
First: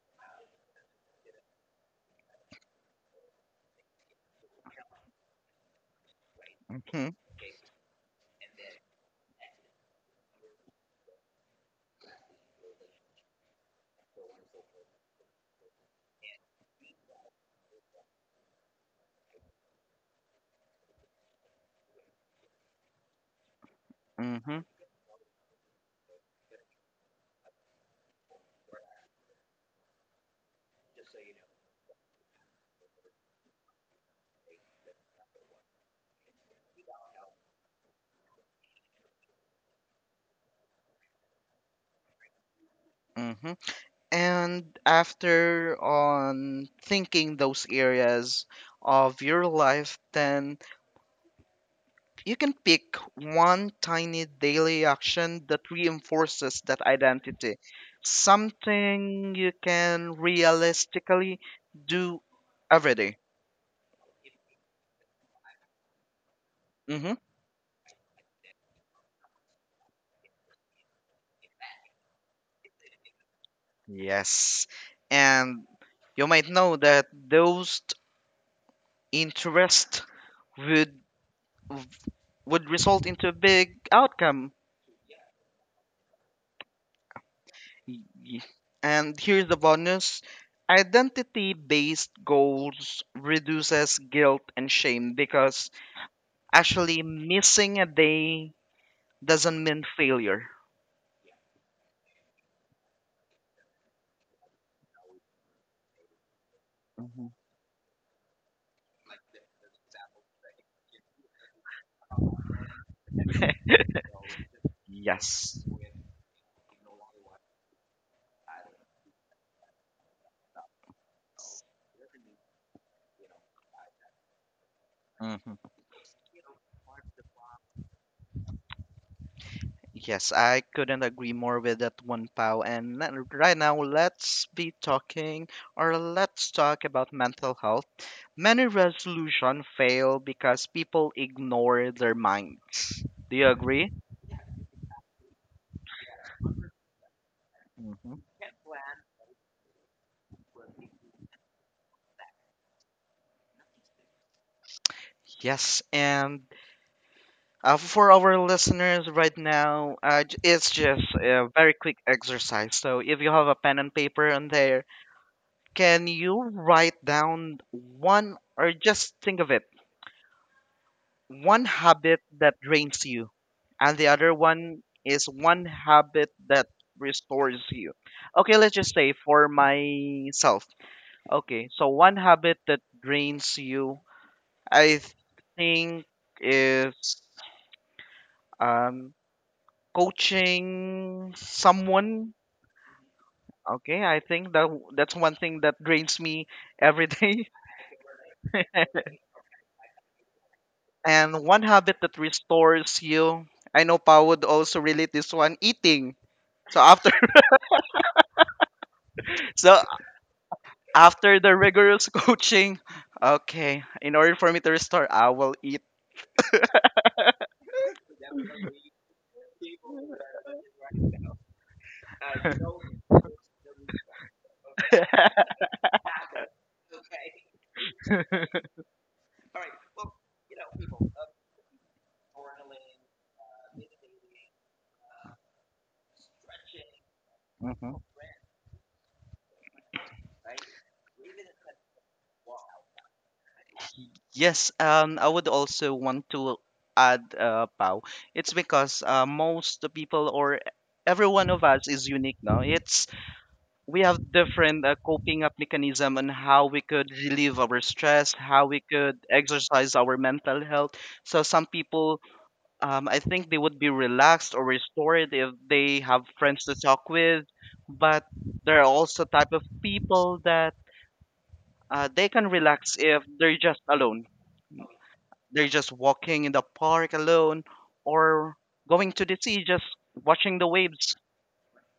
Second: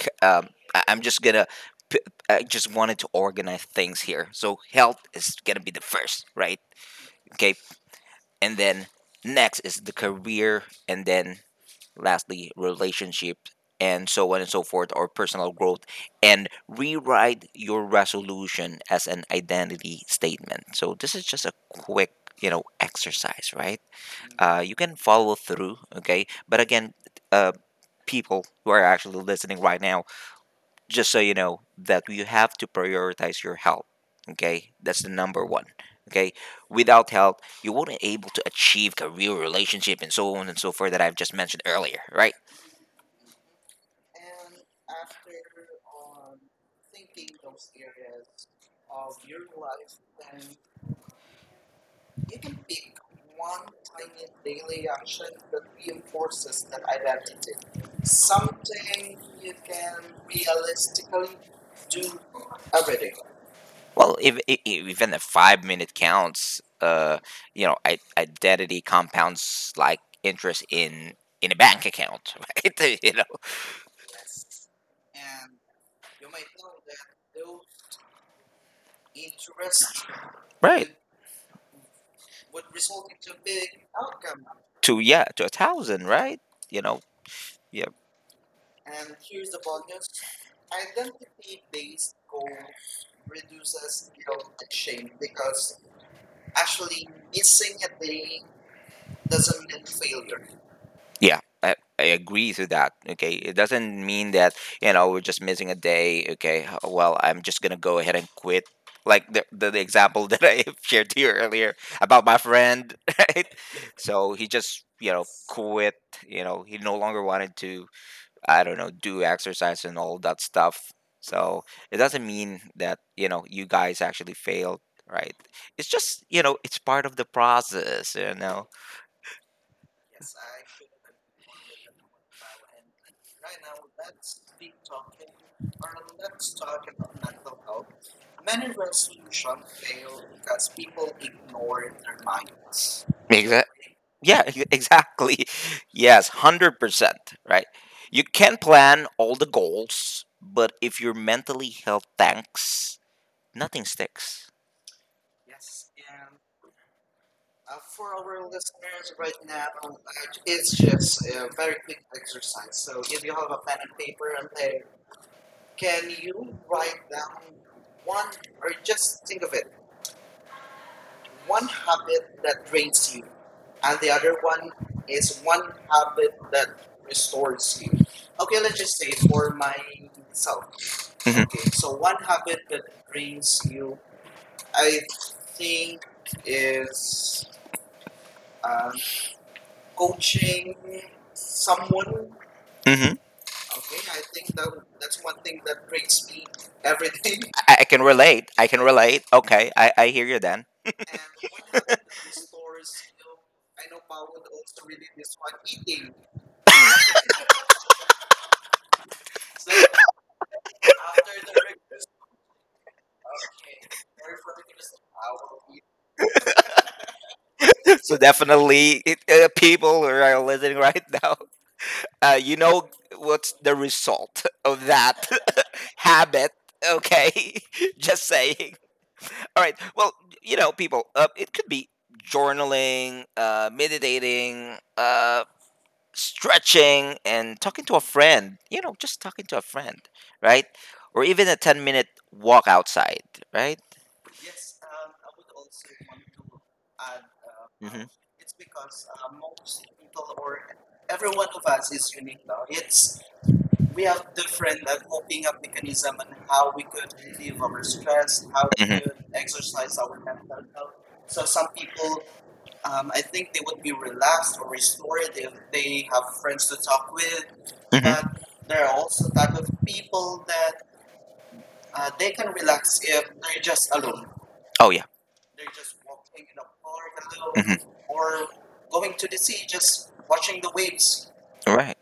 [SPEAKER 2] I'm just gonna. p- I just wanted to organize things here. So health is gonna be the first, right?
[SPEAKER 1] mm-hmm,
[SPEAKER 2] Okay, and then next is the career, and then lastly, relationships and so on and so forth, or personal growth, and rewrite your resolution as an identity statement. So this is just a quick, you know, exercise, right? You can follow through, okay? But again, uh, people who are actually listening right now, just so you know that you have to prioritize your health. Okay, that's the number one. Okay, without health, you won't be able to achieve career, relationship, and so on and so forth that I've just mentioned earlier, right?
[SPEAKER 1] mm-hmm.
[SPEAKER 2] And
[SPEAKER 1] And
[SPEAKER 2] after
[SPEAKER 1] after
[SPEAKER 2] um,
[SPEAKER 1] on
[SPEAKER 2] thinking
[SPEAKER 1] thinking those
[SPEAKER 2] those areas
[SPEAKER 1] areas
[SPEAKER 2] of
[SPEAKER 1] of
[SPEAKER 2] your
[SPEAKER 1] your
[SPEAKER 2] life,
[SPEAKER 1] life,
[SPEAKER 2] then
[SPEAKER 1] then you can pick one tiny daily action that reinforces that identity.
[SPEAKER 2] some
[SPEAKER 1] Something you can realistically
[SPEAKER 2] do
[SPEAKER 1] do every
[SPEAKER 2] everything.
[SPEAKER 1] day.
[SPEAKER 2] Well, if, even a 5-minute counts,
[SPEAKER 1] Mm-hmm.
[SPEAKER 2] you know, identity compounds like interest in a bank account, right? You know,
[SPEAKER 1] Yes. And you might know that those
[SPEAKER 2] yes,
[SPEAKER 1] interests
[SPEAKER 2] right?
[SPEAKER 1] would would result into a big outcome.
[SPEAKER 2] To yeah, to a thousand, right? You know, yeah.
[SPEAKER 1] Y- And here's the bonus. Identity-based goals reduces guilt and shame because actually missing a day
[SPEAKER 2] I,
[SPEAKER 1] doesn't mean failure.
[SPEAKER 2] yeah, I agree to that. Okay, it doesn't mean that you know we're just missing a day. Okay, well
[SPEAKER 1] Mhm.
[SPEAKER 2] I'm just gonna go ahead and quit. Like the example that I shared to you earlier about my friend, right? So he just you know
[SPEAKER 1] Yes.
[SPEAKER 2] quit. You know he no longer wanted to. I don't know do exercise and all that stuff. So it doesn't mean that you know you guys actually failed, right?
[SPEAKER 1] Hmm.
[SPEAKER 2] It's just you know it's part of the process. You know.
[SPEAKER 1] Yes, I couldn't agree more with that one, pal. And right now, let's be talking or let's talk about mental health. Many resolutions fail because people ignore their minds. Do you
[SPEAKER 2] Exactly.
[SPEAKER 1] agree?
[SPEAKER 2] Yeah, exactly. Yes, 100%, right?
[SPEAKER 1] Mhm.
[SPEAKER 2] You can plan all the goals, but if you're mentally held tanks, nothing sticks.
[SPEAKER 1] Yes, and for our listeners right now, it's
[SPEAKER 2] It's
[SPEAKER 1] just
[SPEAKER 2] just
[SPEAKER 1] a very quick exercise. So if you have a pen and paper on there, can you write down one or just think of it, one habit that drains
[SPEAKER 2] drains you,
[SPEAKER 1] you,
[SPEAKER 2] and
[SPEAKER 1] and the
[SPEAKER 2] the
[SPEAKER 1] other
[SPEAKER 2] other one
[SPEAKER 1] one is
[SPEAKER 2] is one
[SPEAKER 1] one habit
[SPEAKER 2] habit that
[SPEAKER 1] that restores
[SPEAKER 2] restores
[SPEAKER 1] you.
[SPEAKER 2] you.
[SPEAKER 1] Okay, let's just say for
[SPEAKER 2] Before
[SPEAKER 1] myself.
[SPEAKER 2] Mhm. Okay,
[SPEAKER 1] Okay, so
[SPEAKER 2] so
[SPEAKER 1] one habit that drains
[SPEAKER 2] you,
[SPEAKER 1] you,
[SPEAKER 2] I
[SPEAKER 1] I think
[SPEAKER 2] think
[SPEAKER 1] is
[SPEAKER 2] is um,
[SPEAKER 1] um
[SPEAKER 2] coaching.
[SPEAKER 1] coaching someone.
[SPEAKER 2] Mhm.
[SPEAKER 1] Okay, I think that that's one thing that drains me every day.
[SPEAKER 2] I can relate. I can relate. Okay, I hear you then.
[SPEAKER 1] And one habit that restores you, I know Pa would also relate this one, eating. So after So after the rigorous coaching, okay, in order for me to restore, I will eat.
[SPEAKER 2] So definitely, it, people who are listening right now, you know the result of that habit. Okay, just saying. All right. Well, you know, people, it could be journaling, meditating, stretching, and talking to
[SPEAKER 1] Mhm.
[SPEAKER 2] a friend. You know, just talking to a friend, right? Or even a 10 minute walk outside, right?
[SPEAKER 1] Yes, I would also want to add Pau. It's because most people or every one of us is unique now. It's We
[SPEAKER 2] We have
[SPEAKER 1] have different coping up mechanism on how
[SPEAKER 2] how
[SPEAKER 1] we
[SPEAKER 2] we
[SPEAKER 1] could relieve our
[SPEAKER 2] get
[SPEAKER 1] stress,
[SPEAKER 2] stressed, how
[SPEAKER 1] how we
[SPEAKER 2] we.
[SPEAKER 1] could
[SPEAKER 2] Mhm.
[SPEAKER 1] exercise our mental health. So some
[SPEAKER 2] Feel.
[SPEAKER 1] people,
[SPEAKER 2] I
[SPEAKER 1] I
[SPEAKER 2] think
[SPEAKER 1] think they would be
[SPEAKER 2] relax
[SPEAKER 1] relaxed or restored if they have friends
[SPEAKER 2] to
[SPEAKER 1] to
[SPEAKER 2] talk about.
[SPEAKER 1] talk with,
[SPEAKER 2] Mhm.
[SPEAKER 1] but
[SPEAKER 2] But
[SPEAKER 1] there
[SPEAKER 2] there
[SPEAKER 1] are
[SPEAKER 2] are
[SPEAKER 1] also
[SPEAKER 2] also
[SPEAKER 1] type
[SPEAKER 2] type
[SPEAKER 1] of
[SPEAKER 2] of
[SPEAKER 1] people
[SPEAKER 2] people
[SPEAKER 1] that
[SPEAKER 2] that
[SPEAKER 1] they
[SPEAKER 2] they
[SPEAKER 1] can
[SPEAKER 2] can
[SPEAKER 1] relax
[SPEAKER 2] if
[SPEAKER 1] if they're
[SPEAKER 2] they're
[SPEAKER 1] just
[SPEAKER 2] just.
[SPEAKER 1] alone
[SPEAKER 2] Oh yeah.
[SPEAKER 1] they're just walking in the park
[SPEAKER 2] So,
[SPEAKER 1] alone
[SPEAKER 2] mhm. Or
[SPEAKER 1] or
[SPEAKER 2] going
[SPEAKER 1] going to the sea, just watching the
[SPEAKER 2] the
[SPEAKER 1] waves.
[SPEAKER 2] waves. Right.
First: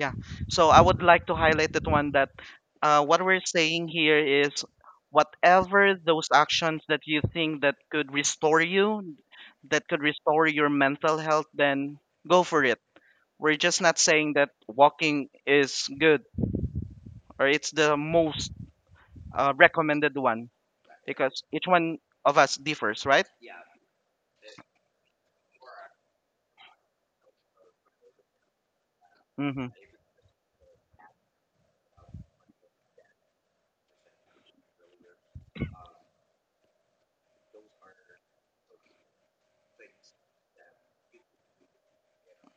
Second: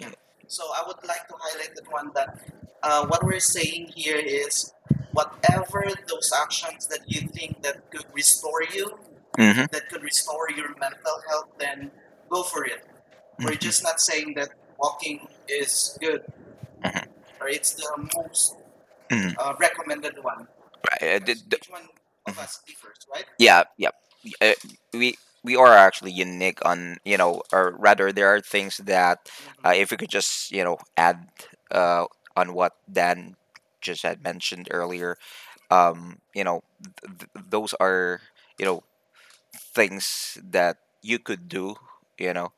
[SPEAKER 2] I'd
[SPEAKER 1] So I would
[SPEAKER 2] like
[SPEAKER 1] like
[SPEAKER 2] to
[SPEAKER 1] to
[SPEAKER 2] highlight
[SPEAKER 1] highlight that
[SPEAKER 2] that one
[SPEAKER 1] one that
[SPEAKER 2] that what
[SPEAKER 1] what
[SPEAKER 2] we're
[SPEAKER 1] we're saying
[SPEAKER 2] saying here
[SPEAKER 1] here is
[SPEAKER 2] is whatever
[SPEAKER 1] whatever those
[SPEAKER 2] those
[SPEAKER 1] actions
[SPEAKER 2] actions that
[SPEAKER 1] that you
[SPEAKER 2] you think
[SPEAKER 1] think that
[SPEAKER 2] that could
[SPEAKER 1] could
[SPEAKER 2] restore.
[SPEAKER 1] restore you,
[SPEAKER 2] That
[SPEAKER 1] that could
[SPEAKER 2] could
[SPEAKER 1] restore your mental health, then go for it.
[SPEAKER 2] we're.
[SPEAKER 1] We're just not saying that walking is good or it's the most
[SPEAKER 2] Mhm.
[SPEAKER 1] recommended one
[SPEAKER 2] Right.
[SPEAKER 1] because each one of us differs, right?
[SPEAKER 2] Yeah, yeah. uh, We we are actually unique on, you know, or rather there are things that
[SPEAKER 1] Mm-hmm.
[SPEAKER 2] if we could just, you know, add uh, on what Dan just had mentioned earlier, you know, those are, you know, things that you could do, you know.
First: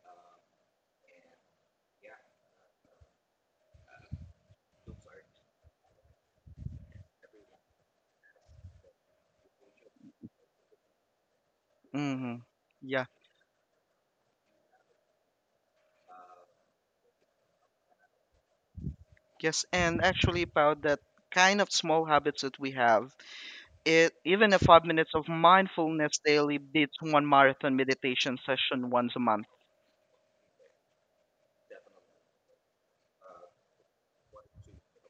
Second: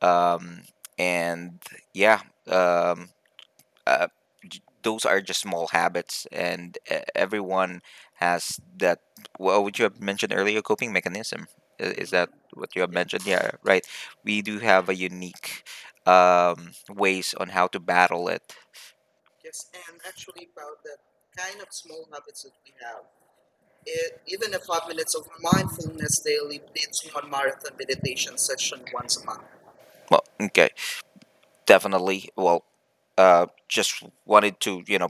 [SPEAKER 2] Um, and yeah, um, uh, those are just small habits, and everyone has that. Well, would you have mentioned earlier? Coping mechanism, is that
[SPEAKER 1] Mm-hmm.
[SPEAKER 2] what you have
[SPEAKER 1] Yeah.
[SPEAKER 2] mentioned? Yeah, right. We do have a unique ways on how to battle it.
[SPEAKER 1] Yes, and actually about that kind of small habits that we have, it even a 5 minutes of mindfulness
[SPEAKER 2] Mindfulness
[SPEAKER 1] daily
[SPEAKER 2] daily
[SPEAKER 1] beats one marathon meditation
[SPEAKER 2] meditation session.
[SPEAKER 1] session once a month.
[SPEAKER 2] Well, okay. Definitely. Well, just wanted to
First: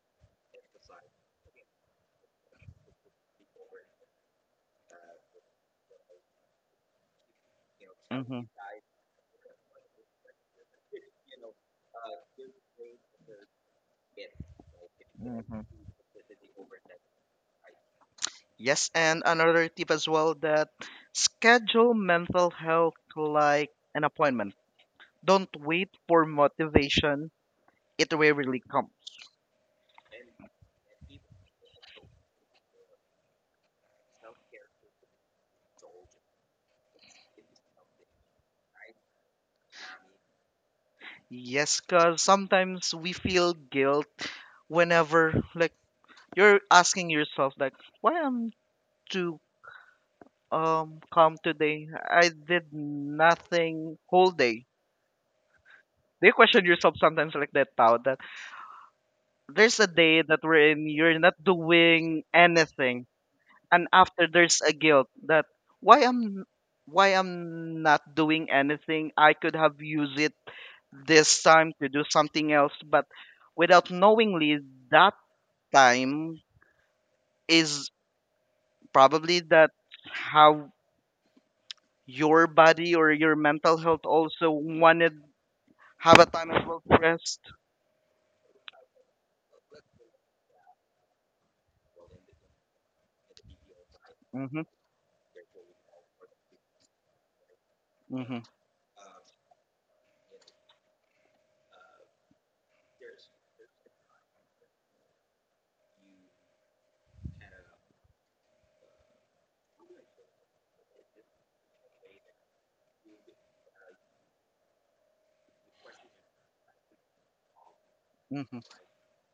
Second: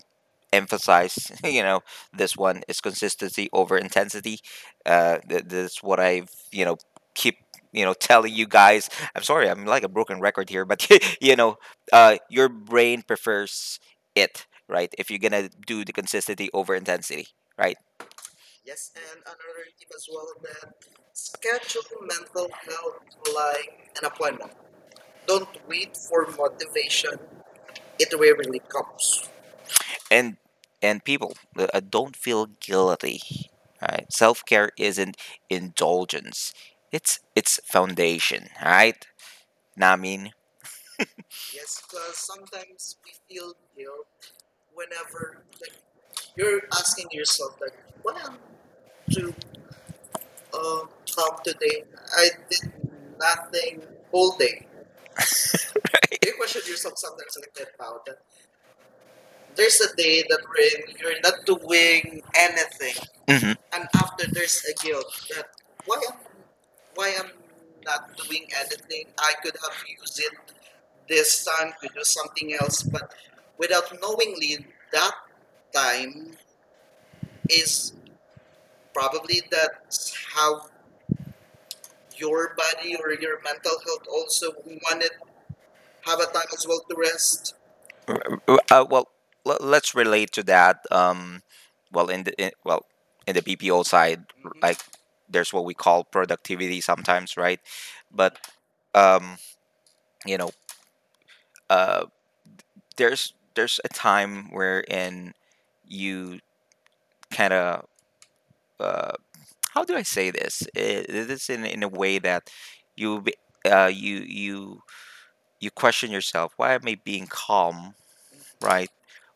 [SPEAKER 2] emphasize this one is consistency over intensity. That's what I've keep telling
[SPEAKER 1] hmm
[SPEAKER 2] you guys. I'm sorry, I'm like a broken record here, but you know, your brain prefers it, right? If you're gonna
[SPEAKER 1] hmm
[SPEAKER 2] do the consistency over intensity, right?
[SPEAKER 1] Yes, and another tip as well that schedule mental health like
[SPEAKER 2] Like
[SPEAKER 1] an
[SPEAKER 2] an appointment.
[SPEAKER 1] appointment.
[SPEAKER 2] Don't
[SPEAKER 1] Don't wait
[SPEAKER 2] wait
[SPEAKER 1] for
[SPEAKER 2] patient.
[SPEAKER 1] motivation;
[SPEAKER 2] It
[SPEAKER 1] it rarely
[SPEAKER 2] rarely
[SPEAKER 1] comes.
[SPEAKER 2] comes. and and people, don't feel guilty, right? Self-care isn't indulgence, it's foundation, right? Namin.
[SPEAKER 1] Yes,
[SPEAKER 2] Yes,
[SPEAKER 1] because sometimes we feel guilt whenever like
[SPEAKER 2] you're
[SPEAKER 1] you're
[SPEAKER 2] on
[SPEAKER 1] asking yourself
[SPEAKER 2] yourself.
[SPEAKER 1] like why
[SPEAKER 2] What
[SPEAKER 1] I
[SPEAKER 2] I
[SPEAKER 1] am
[SPEAKER 2] do?
[SPEAKER 1] do
[SPEAKER 2] um, Come
[SPEAKER 1] calm
[SPEAKER 2] today,
[SPEAKER 1] today.
[SPEAKER 2] I
[SPEAKER 1] I
[SPEAKER 2] did
[SPEAKER 1] did
[SPEAKER 2] nothing
[SPEAKER 1] nothing whole
[SPEAKER 2] whole day.
[SPEAKER 1] day. Do you
[SPEAKER 2] If
[SPEAKER 1] question yourself sometimes like that, Pao? That
[SPEAKER 2] there's
[SPEAKER 1] there's a
[SPEAKER 2] a day
[SPEAKER 1] day
[SPEAKER 2] that
[SPEAKER 1] that we're in,
[SPEAKER 2] rain,
[SPEAKER 1] you're not
[SPEAKER 2] wing,
[SPEAKER 1] doing
[SPEAKER 2] and
[SPEAKER 1] anything,
[SPEAKER 2] mm-hmm, and
[SPEAKER 1] and after there's a guilt that why I'm why I'm not doing anything. I could have used it this
[SPEAKER 2] this
[SPEAKER 1] time to do something else, but
[SPEAKER 2] without
[SPEAKER 1] without knowingly,
[SPEAKER 2] that
[SPEAKER 1] that
[SPEAKER 2] time
[SPEAKER 1] time is
[SPEAKER 2] is problems.
[SPEAKER 1] probably that
[SPEAKER 2] How
[SPEAKER 1] how your
[SPEAKER 2] your
[SPEAKER 1] body or your mental health
[SPEAKER 2] also
[SPEAKER 1] also wanted.
[SPEAKER 2] have
[SPEAKER 1] Have
[SPEAKER 2] a
[SPEAKER 1] a
[SPEAKER 2] time
[SPEAKER 1] time of
[SPEAKER 2] as well
[SPEAKER 1] love rest.
[SPEAKER 2] to. Well, let's relate to that. Well, in the BPO side,
[SPEAKER 1] Mhm.
[SPEAKER 2] like there's what we call productivity sometimes, right? But
[SPEAKER 1] Mhm.
[SPEAKER 2] um, you know, uh, there's a time wherein you kind of, uh, how do I say this? This in a way that you be- uh, you you you question yourself. Why am I being calm,
[SPEAKER 1] Mhm.
[SPEAKER 2] right?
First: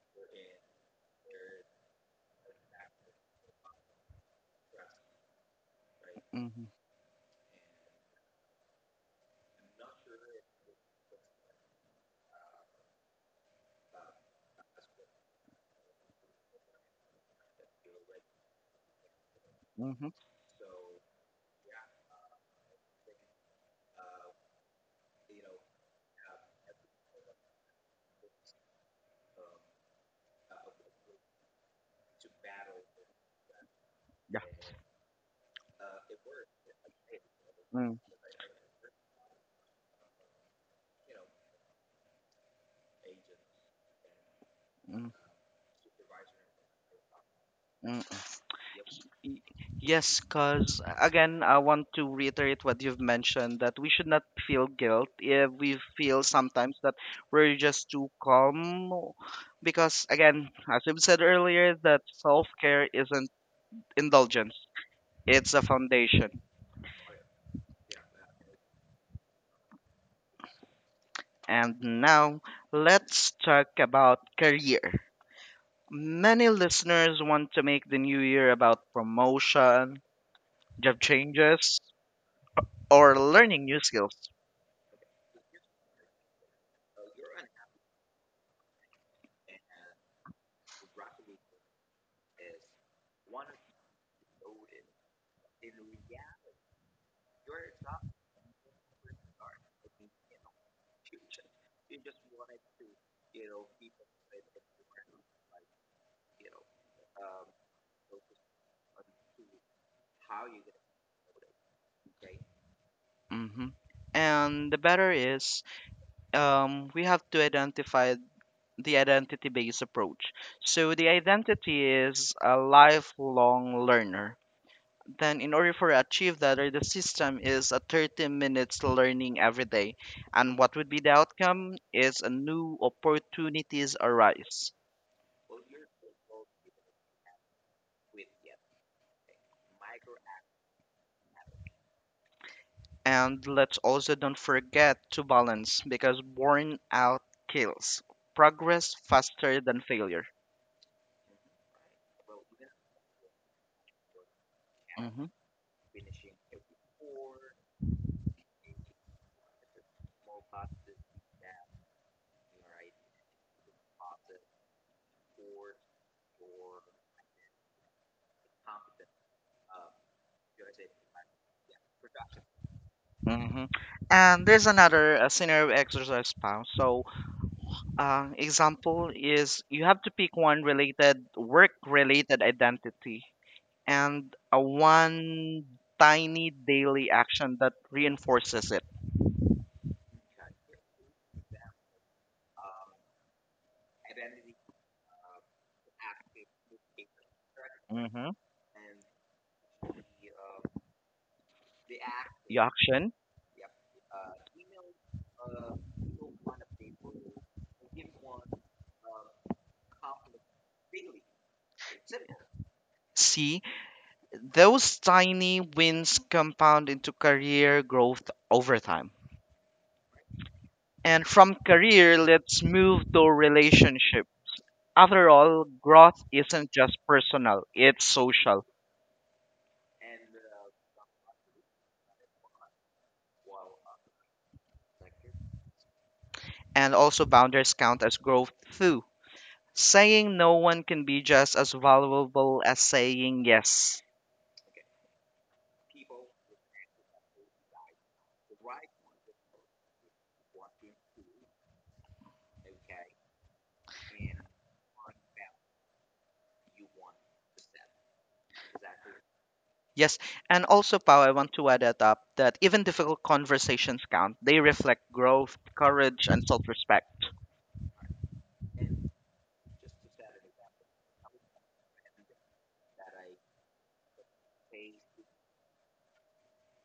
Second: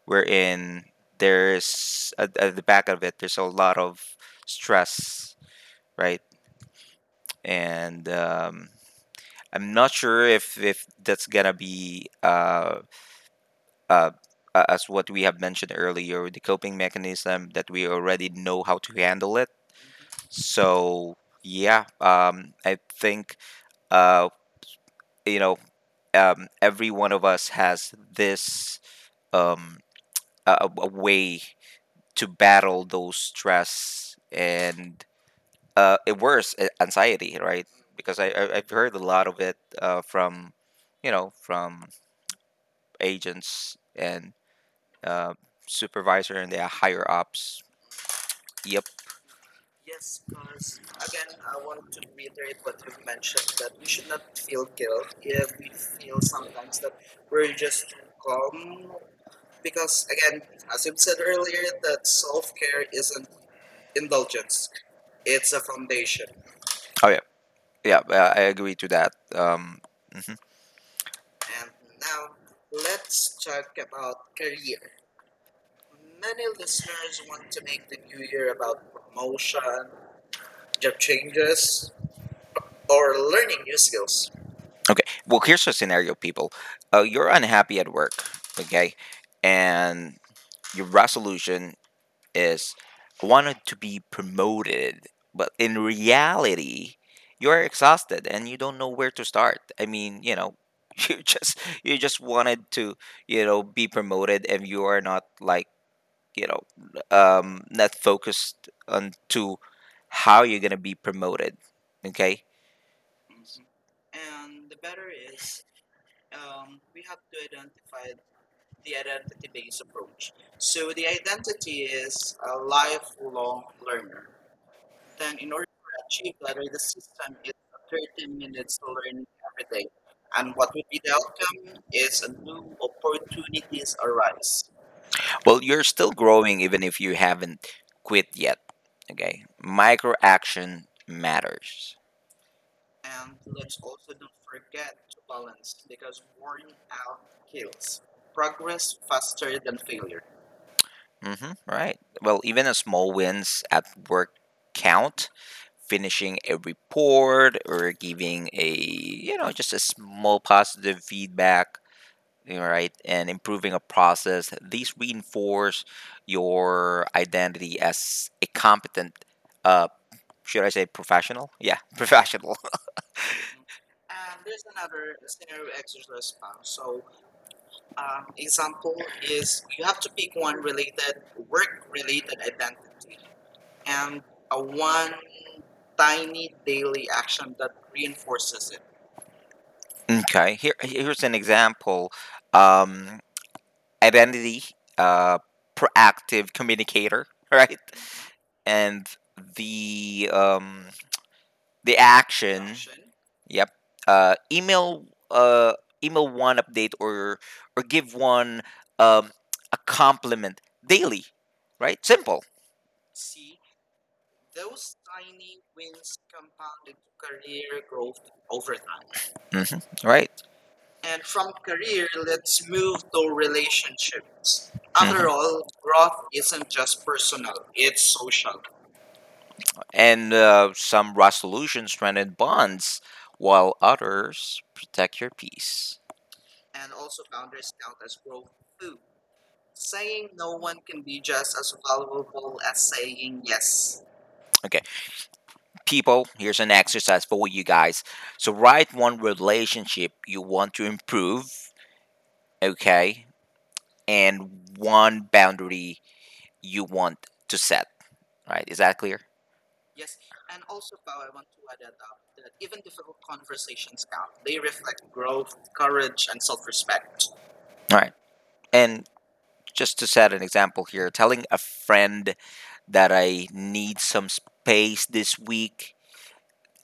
[SPEAKER 2] Wherein there's at the back of it, there's a lot of stress, right?
[SPEAKER 1] Mhm.
[SPEAKER 2] And I'm not sure if that's gonna be, uh, as what we have mentioned earlier, the coping mechanism that we already know how to handle it.
[SPEAKER 1] Mhm.
[SPEAKER 2] So yeah, I think uh, you know, every one of us has this, um, a way to battle those stress
[SPEAKER 1] Yeah.
[SPEAKER 2] and, it worse, anxiety, right?
[SPEAKER 1] Mm,
[SPEAKER 2] Because I've heard a lot of it, from you know from agents and,
[SPEAKER 1] mm,
[SPEAKER 2] uh, supervisor and their higher ups.
[SPEAKER 1] mm.
[SPEAKER 2] Yep.
[SPEAKER 1] Y- Yes, because again, I want to reiterate what you've mentioned that we should not feel
[SPEAKER 2] Kill
[SPEAKER 1] guilt if
[SPEAKER 2] if
[SPEAKER 1] we
[SPEAKER 2] you know
[SPEAKER 1] feel
[SPEAKER 2] some
[SPEAKER 1] sometimes that we're
[SPEAKER 2] version.
[SPEAKER 1] just too calm. Because
[SPEAKER 2] Because again
[SPEAKER 1] again, as we've
[SPEAKER 2] said
[SPEAKER 1] said
[SPEAKER 2] earlier
[SPEAKER 1] earlier, that self
[SPEAKER 2] healthcare
[SPEAKER 1] care
[SPEAKER 2] is
[SPEAKER 1] isn't
[SPEAKER 2] in the
[SPEAKER 1] indulgence,
[SPEAKER 2] it's
[SPEAKER 1] it's
[SPEAKER 2] a
[SPEAKER 1] a
[SPEAKER 2] foundation.
[SPEAKER 1] foundation.
[SPEAKER 2] Oh yeah, yeah. I agree to that. Mhm.
[SPEAKER 1] And now let's talk about career. Many listeners want to make the new
[SPEAKER 2] You
[SPEAKER 1] year
[SPEAKER 2] hear about
[SPEAKER 1] about
[SPEAKER 2] motion
[SPEAKER 1] promotion,
[SPEAKER 2] job
[SPEAKER 1] job changes,
[SPEAKER 2] changes or
[SPEAKER 1] or
[SPEAKER 2] learning
[SPEAKER 1] learning
[SPEAKER 2] new
[SPEAKER 1] new skills.
[SPEAKER 2] skills. Okay. Well, here's a scenario, people. You're unhappy at work, okay? And your resolution is I wanted to be promoted, but in reality, you're exhausted and you don't know where to start. I mean, you know, you just you just wanted to, you know, be promoted and you are not like, you know, not focused on to how you're going to be promoted, okay?
[SPEAKER 1] hmm And the better is we have to identify the identity based approach.
[SPEAKER 2] So
[SPEAKER 1] So,
[SPEAKER 2] the
[SPEAKER 1] the
[SPEAKER 2] idea
[SPEAKER 1] identity is a
[SPEAKER 2] of life
[SPEAKER 1] lifelong learner. Then, in order for achieve that, or the system is a 30 minutes learning every
[SPEAKER 2] everything.
[SPEAKER 1] day. And what would be the outcome is
[SPEAKER 2] Yes,
[SPEAKER 1] a new
[SPEAKER 2] opportunities
[SPEAKER 1] opportunities
[SPEAKER 2] arise.
[SPEAKER 1] arise.
[SPEAKER 2] Well, you're still growing even if you haven't quit yet. Okay. Micro action matters.
[SPEAKER 1] And let's also don't forget to balance because burnout out kills progress
[SPEAKER 2] Progress faster
[SPEAKER 1] faster
[SPEAKER 2] than.
[SPEAKER 1] than failure.
[SPEAKER 2] Mm-hmm. Right. Well, even a small wins at work
[SPEAKER 1] hmm
[SPEAKER 2] count. Finishing a report or giving a just a small positive feedback, all right, and improving a process. These reinforce your identity as a competent, uh, should I say professional? Yeah, professional.
[SPEAKER 1] hmm And there's another scenario exercise pound. So,
[SPEAKER 2] Uh, Example
[SPEAKER 1] example is
[SPEAKER 2] is you
[SPEAKER 1] you
[SPEAKER 2] have
[SPEAKER 1] have
[SPEAKER 2] to
[SPEAKER 1] to
[SPEAKER 2] pick
[SPEAKER 1] pick
[SPEAKER 2] one
[SPEAKER 1] one
[SPEAKER 2] related,
[SPEAKER 1] related work
[SPEAKER 2] related,
[SPEAKER 1] related identity
[SPEAKER 2] and
[SPEAKER 1] and a
[SPEAKER 2] a one
[SPEAKER 1] one tiny
[SPEAKER 2] tiny daily
[SPEAKER 1] daily
[SPEAKER 2] action.
[SPEAKER 1] action that reinforces it.
[SPEAKER 2] Okay, here here's an example. Um, Identity, uh, proactive communicator, right?
[SPEAKER 1] hmm
[SPEAKER 2] And the um, the
[SPEAKER 1] The
[SPEAKER 2] action.
[SPEAKER 1] action
[SPEAKER 2] Yep. Email uh, email one update or give one, um, a compliment daily, right? Simple.
[SPEAKER 1] C Those tiny wins compound into career growth over time.
[SPEAKER 2] Hmm Right.
[SPEAKER 1] And from career, let's
[SPEAKER 2] Move.
[SPEAKER 1] move to relationship.
[SPEAKER 2] After
[SPEAKER 1] After
[SPEAKER 2] hmm
[SPEAKER 1] all,
[SPEAKER 2] all,
[SPEAKER 1] growth isn't just
[SPEAKER 2] personal.
[SPEAKER 1] personal,
[SPEAKER 2] It's
[SPEAKER 1] it's
[SPEAKER 2] so.
[SPEAKER 1] social.
[SPEAKER 2] And some resolutions strengthen bonds, while others protect your peace.
[SPEAKER 1] And also, boundaries count as growth too. Saying no one can be just as valuable as saying yes.
[SPEAKER 2] Yes. Okay, people, here's an exercise for you guys. So write one relationship you want to improve. Okay, and one boundary you want to set, right? Is that clear?
[SPEAKER 1] Yes,
[SPEAKER 2] Yes,
[SPEAKER 1] and also, Pao, I want to add that up that even difficult conversations count. They reflect growth,
[SPEAKER 2] courage,
[SPEAKER 1] courage, and
[SPEAKER 2] self
[SPEAKER 1] self
[SPEAKER 2] respect.
[SPEAKER 1] respect.
[SPEAKER 2] All right. And just to set an example here, telling a friend that I need some space this week,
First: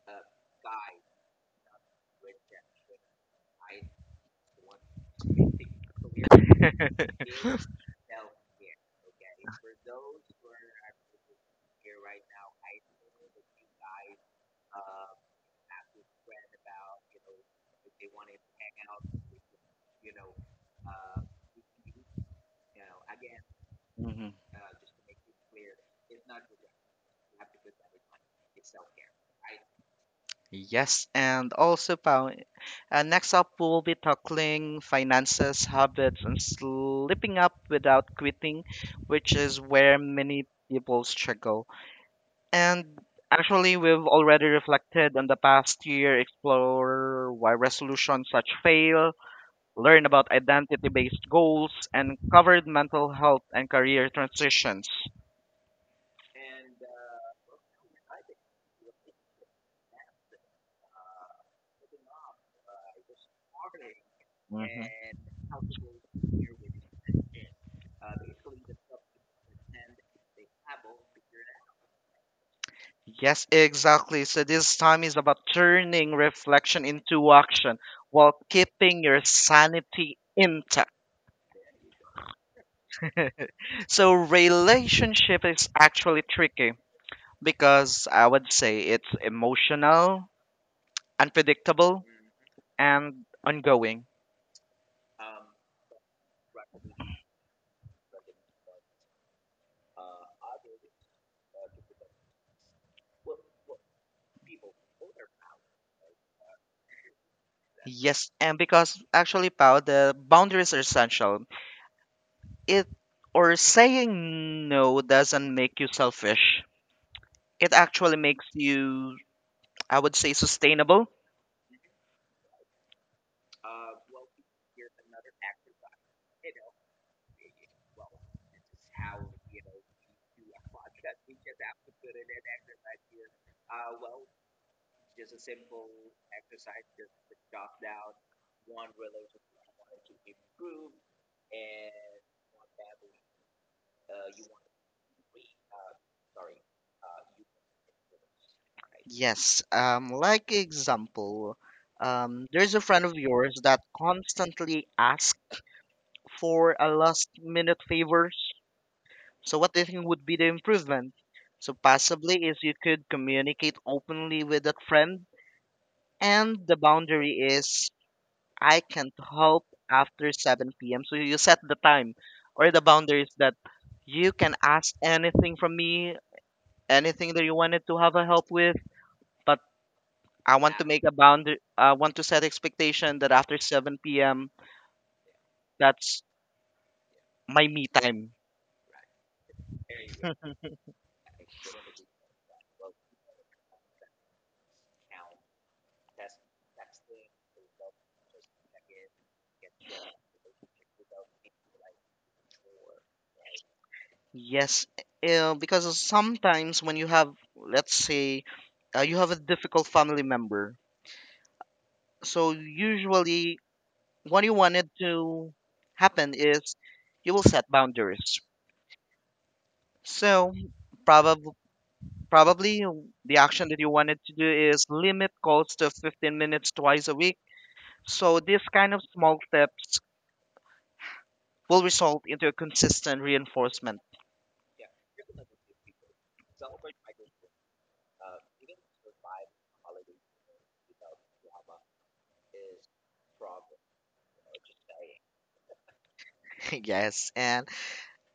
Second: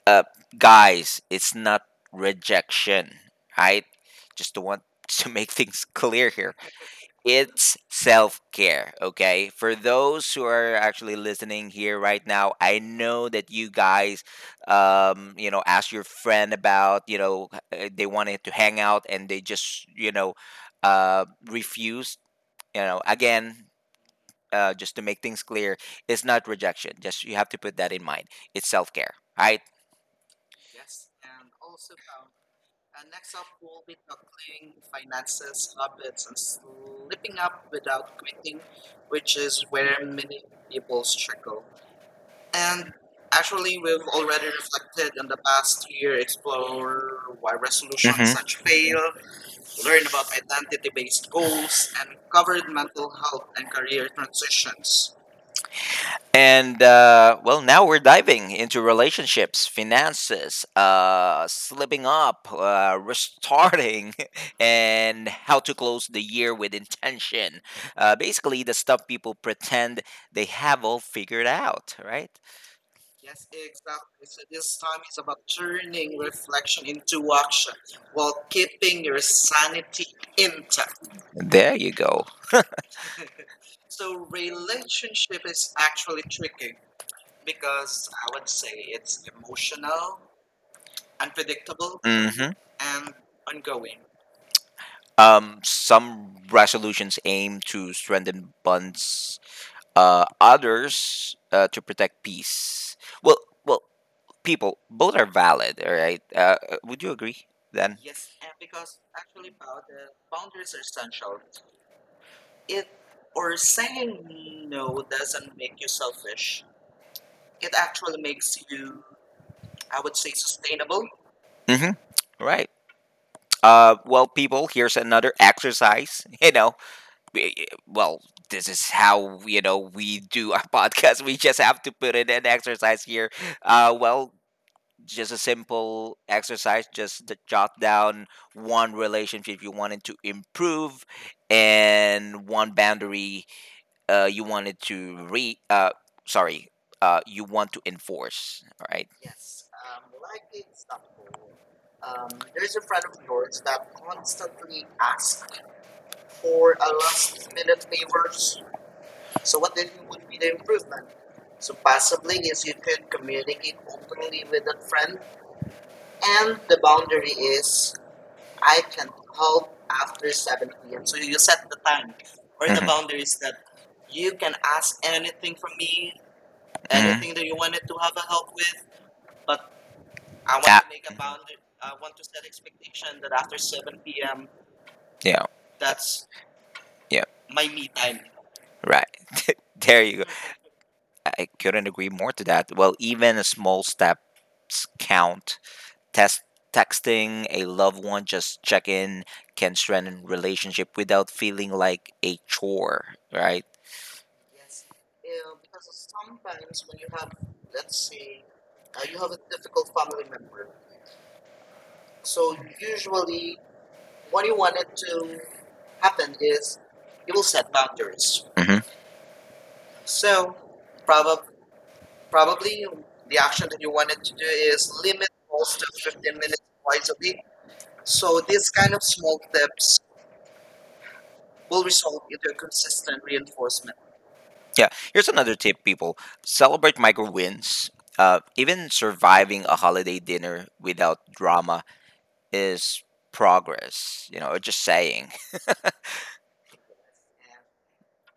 [SPEAKER 2] uh, guys, it's not rejection, right? Just to want to make things clear, it's self care, okay? For those who are actually listening here right now, I know that you guys, you know, ask your friend about, you know, they wanted to hang out and they just, you know, refused. You know, again, just to make things clear, it's not rejection. Just you have to put that in mind. It's self care, right?
[SPEAKER 1] Yes, and also, Pao, next up, we'll be tackling finances, habits, and slipping up without quitting, which
[SPEAKER 2] Which
[SPEAKER 1] is
[SPEAKER 2] is
[SPEAKER 1] where
[SPEAKER 2] where
[SPEAKER 1] many people
[SPEAKER 2] people's trick.
[SPEAKER 1] struggle.
[SPEAKER 2] And
[SPEAKER 1] And actually,
[SPEAKER 2] actually,
[SPEAKER 1] we've already reflected on the
[SPEAKER 2] the
[SPEAKER 1] past
[SPEAKER 2] past year,
[SPEAKER 1] year,
[SPEAKER 2] explore
[SPEAKER 1] explore why
[SPEAKER 2] solutions. Mm-hmm.
[SPEAKER 1] resolutions such
[SPEAKER 2] Such fail,
[SPEAKER 1] fail, learn about identity
[SPEAKER 2] based
[SPEAKER 1] based goals,
[SPEAKER 2] goals,
[SPEAKER 1] and covered
[SPEAKER 2] mental
[SPEAKER 1] mental health and
[SPEAKER 2] career
[SPEAKER 1] career transitions.
[SPEAKER 2] transitions. And well, now we're diving into relationships, finances, slipping up, restarting,
[SPEAKER 1] Mhm.
[SPEAKER 2] and how to close the year with intention. Basically, the stuff people pretend they have all figured out, right?
[SPEAKER 1] Yes, exactly. So this time is about turning reflection into
[SPEAKER 2] Action
[SPEAKER 1] action while
[SPEAKER 2] while
[SPEAKER 1] keeping
[SPEAKER 2] keeping your
[SPEAKER 1] your
[SPEAKER 2] sanity
[SPEAKER 1] sanity
[SPEAKER 2] in.
[SPEAKER 1] intact.
[SPEAKER 2] There you go.
[SPEAKER 1] So relationship is actually tricky because I would say it's emotional, unpredictable,
[SPEAKER 2] Hmm
[SPEAKER 1] and ongoing.
[SPEAKER 2] Some resolutions aim to strengthen bonds, others to protect peace. Well, well, people, both are valid, all right? Would you agree then?
[SPEAKER 1] Yes, and because actually, Pao, the boundaries are essential. It Or saying no doesn't make you selfish. It actually makes you, I would say, sustainable.
[SPEAKER 2] Mm-hmm. Right. Well, people, here's another exercise. You know, well, this is how you know we do our podcast. We just have to put in an exercise here. Well, just a simple exercise. Just to jot down one relationship you wanted to improve and one boundary, you wanted to re sorry, you want to enforce, all right.
[SPEAKER 1] Yes, like example, there's
[SPEAKER 2] There's a
[SPEAKER 1] a friend
[SPEAKER 2] friend
[SPEAKER 1] of
[SPEAKER 2] of
[SPEAKER 1] yours
[SPEAKER 2] yours
[SPEAKER 1] that
[SPEAKER 2] that constantly
[SPEAKER 1] constantly asks
[SPEAKER 2] asks for
[SPEAKER 1] for a
[SPEAKER 2] a
[SPEAKER 1] last
[SPEAKER 2] last
[SPEAKER 1] minute
[SPEAKER 2] minute
[SPEAKER 1] favors.
[SPEAKER 2] favors. So
[SPEAKER 1] So what
[SPEAKER 2] what
[SPEAKER 1] do you
[SPEAKER 2] did
[SPEAKER 1] think would be
[SPEAKER 2] we
[SPEAKER 1] the
[SPEAKER 2] do?
[SPEAKER 1] improvement?
[SPEAKER 2] So
[SPEAKER 1] So
[SPEAKER 2] passively
[SPEAKER 1] possibly is
[SPEAKER 2] is you
[SPEAKER 1] you could
[SPEAKER 2] communicate
[SPEAKER 1] communicate
[SPEAKER 2] openly
[SPEAKER 1] openly
[SPEAKER 2] with
[SPEAKER 1] with
[SPEAKER 2] that
[SPEAKER 1] that
[SPEAKER 2] friend,
[SPEAKER 1] friend,
[SPEAKER 2] and
[SPEAKER 1] and the
[SPEAKER 2] the boundary
[SPEAKER 1] boundary is
[SPEAKER 2] is I
[SPEAKER 1] I
[SPEAKER 2] can
[SPEAKER 1] can't help
[SPEAKER 2] help after
[SPEAKER 1] after
[SPEAKER 2] second.
[SPEAKER 1] 7 p.m.
[SPEAKER 2] So
[SPEAKER 1] So
[SPEAKER 2] you
[SPEAKER 1] you
[SPEAKER 2] said
[SPEAKER 1] set the time
[SPEAKER 2] or
[SPEAKER 1] or
[SPEAKER 2] the.
[SPEAKER 1] the
[SPEAKER 2] Mhm. Bound
[SPEAKER 1] boundaries that
[SPEAKER 2] you
[SPEAKER 1] you
[SPEAKER 2] can
[SPEAKER 1] can ask
[SPEAKER 2] ask anything
[SPEAKER 1] anything
[SPEAKER 2] from
[SPEAKER 1] from me,
[SPEAKER 2] me, mhm, anything
[SPEAKER 1] anything
[SPEAKER 2] that
[SPEAKER 1] that
[SPEAKER 2] you
[SPEAKER 1] you
[SPEAKER 2] wanted,
[SPEAKER 1] wanted to have a help with,
[SPEAKER 2] but
[SPEAKER 1] but
[SPEAKER 2] I
[SPEAKER 1] I
[SPEAKER 2] want. Ah,
[SPEAKER 1] want
[SPEAKER 2] to
[SPEAKER 1] to
[SPEAKER 2] make
[SPEAKER 1] make a boundary. I want to set expectation that after 7 p.m.
[SPEAKER 2] yeah
[SPEAKER 1] that's
[SPEAKER 2] that's. Yeah. My.
[SPEAKER 1] my me time.
[SPEAKER 2] Right. There you go. I couldn't agree more to that. Well, even small steps count. Test texting a loved one just check in can strengthen relationship without feeling like a chore, right?
[SPEAKER 1] Yes, because sometimes when you have, let's say, you have a difficult family member, so
[SPEAKER 2] So usually,
[SPEAKER 1] usually
[SPEAKER 2] what
[SPEAKER 1] what
[SPEAKER 2] you
[SPEAKER 1] you
[SPEAKER 2] want
[SPEAKER 1] wanted
[SPEAKER 2] it to
[SPEAKER 1] to
[SPEAKER 2] happen
[SPEAKER 1] happen is
[SPEAKER 2] is you
[SPEAKER 1] you
[SPEAKER 2] will
[SPEAKER 1] will
[SPEAKER 2] set
[SPEAKER 1] set boundaries.
[SPEAKER 2] boundaries. Hmm
[SPEAKER 1] So
[SPEAKER 2] So probably,
[SPEAKER 1] probably
[SPEAKER 2] probably
[SPEAKER 1] probably
[SPEAKER 2] the
[SPEAKER 1] the
[SPEAKER 2] action
[SPEAKER 1] action
[SPEAKER 2] that
[SPEAKER 1] that
[SPEAKER 2] you
[SPEAKER 1] you wanted
[SPEAKER 2] wanted to
[SPEAKER 1] to
[SPEAKER 2] do
[SPEAKER 1] do is
[SPEAKER 2] is
[SPEAKER 1] limit calls to
[SPEAKER 2] 10
[SPEAKER 1] 15
[SPEAKER 2] minutes
[SPEAKER 1] minutes twice
[SPEAKER 2] twice.
[SPEAKER 1] a week.
[SPEAKER 2] So
[SPEAKER 1] So these
[SPEAKER 2] these kind
[SPEAKER 1] kind
[SPEAKER 2] of
[SPEAKER 1] of
[SPEAKER 2] small
[SPEAKER 1] small
[SPEAKER 2] tips
[SPEAKER 1] steps will
[SPEAKER 2] will result.
[SPEAKER 1] result into a consistent reinforcement.
[SPEAKER 2] Yeah, here's another tip, people. Celebrate micro wins. Even surviving a holiday dinner without drama is progress. You know, or just saying.
[SPEAKER 1] Yes, and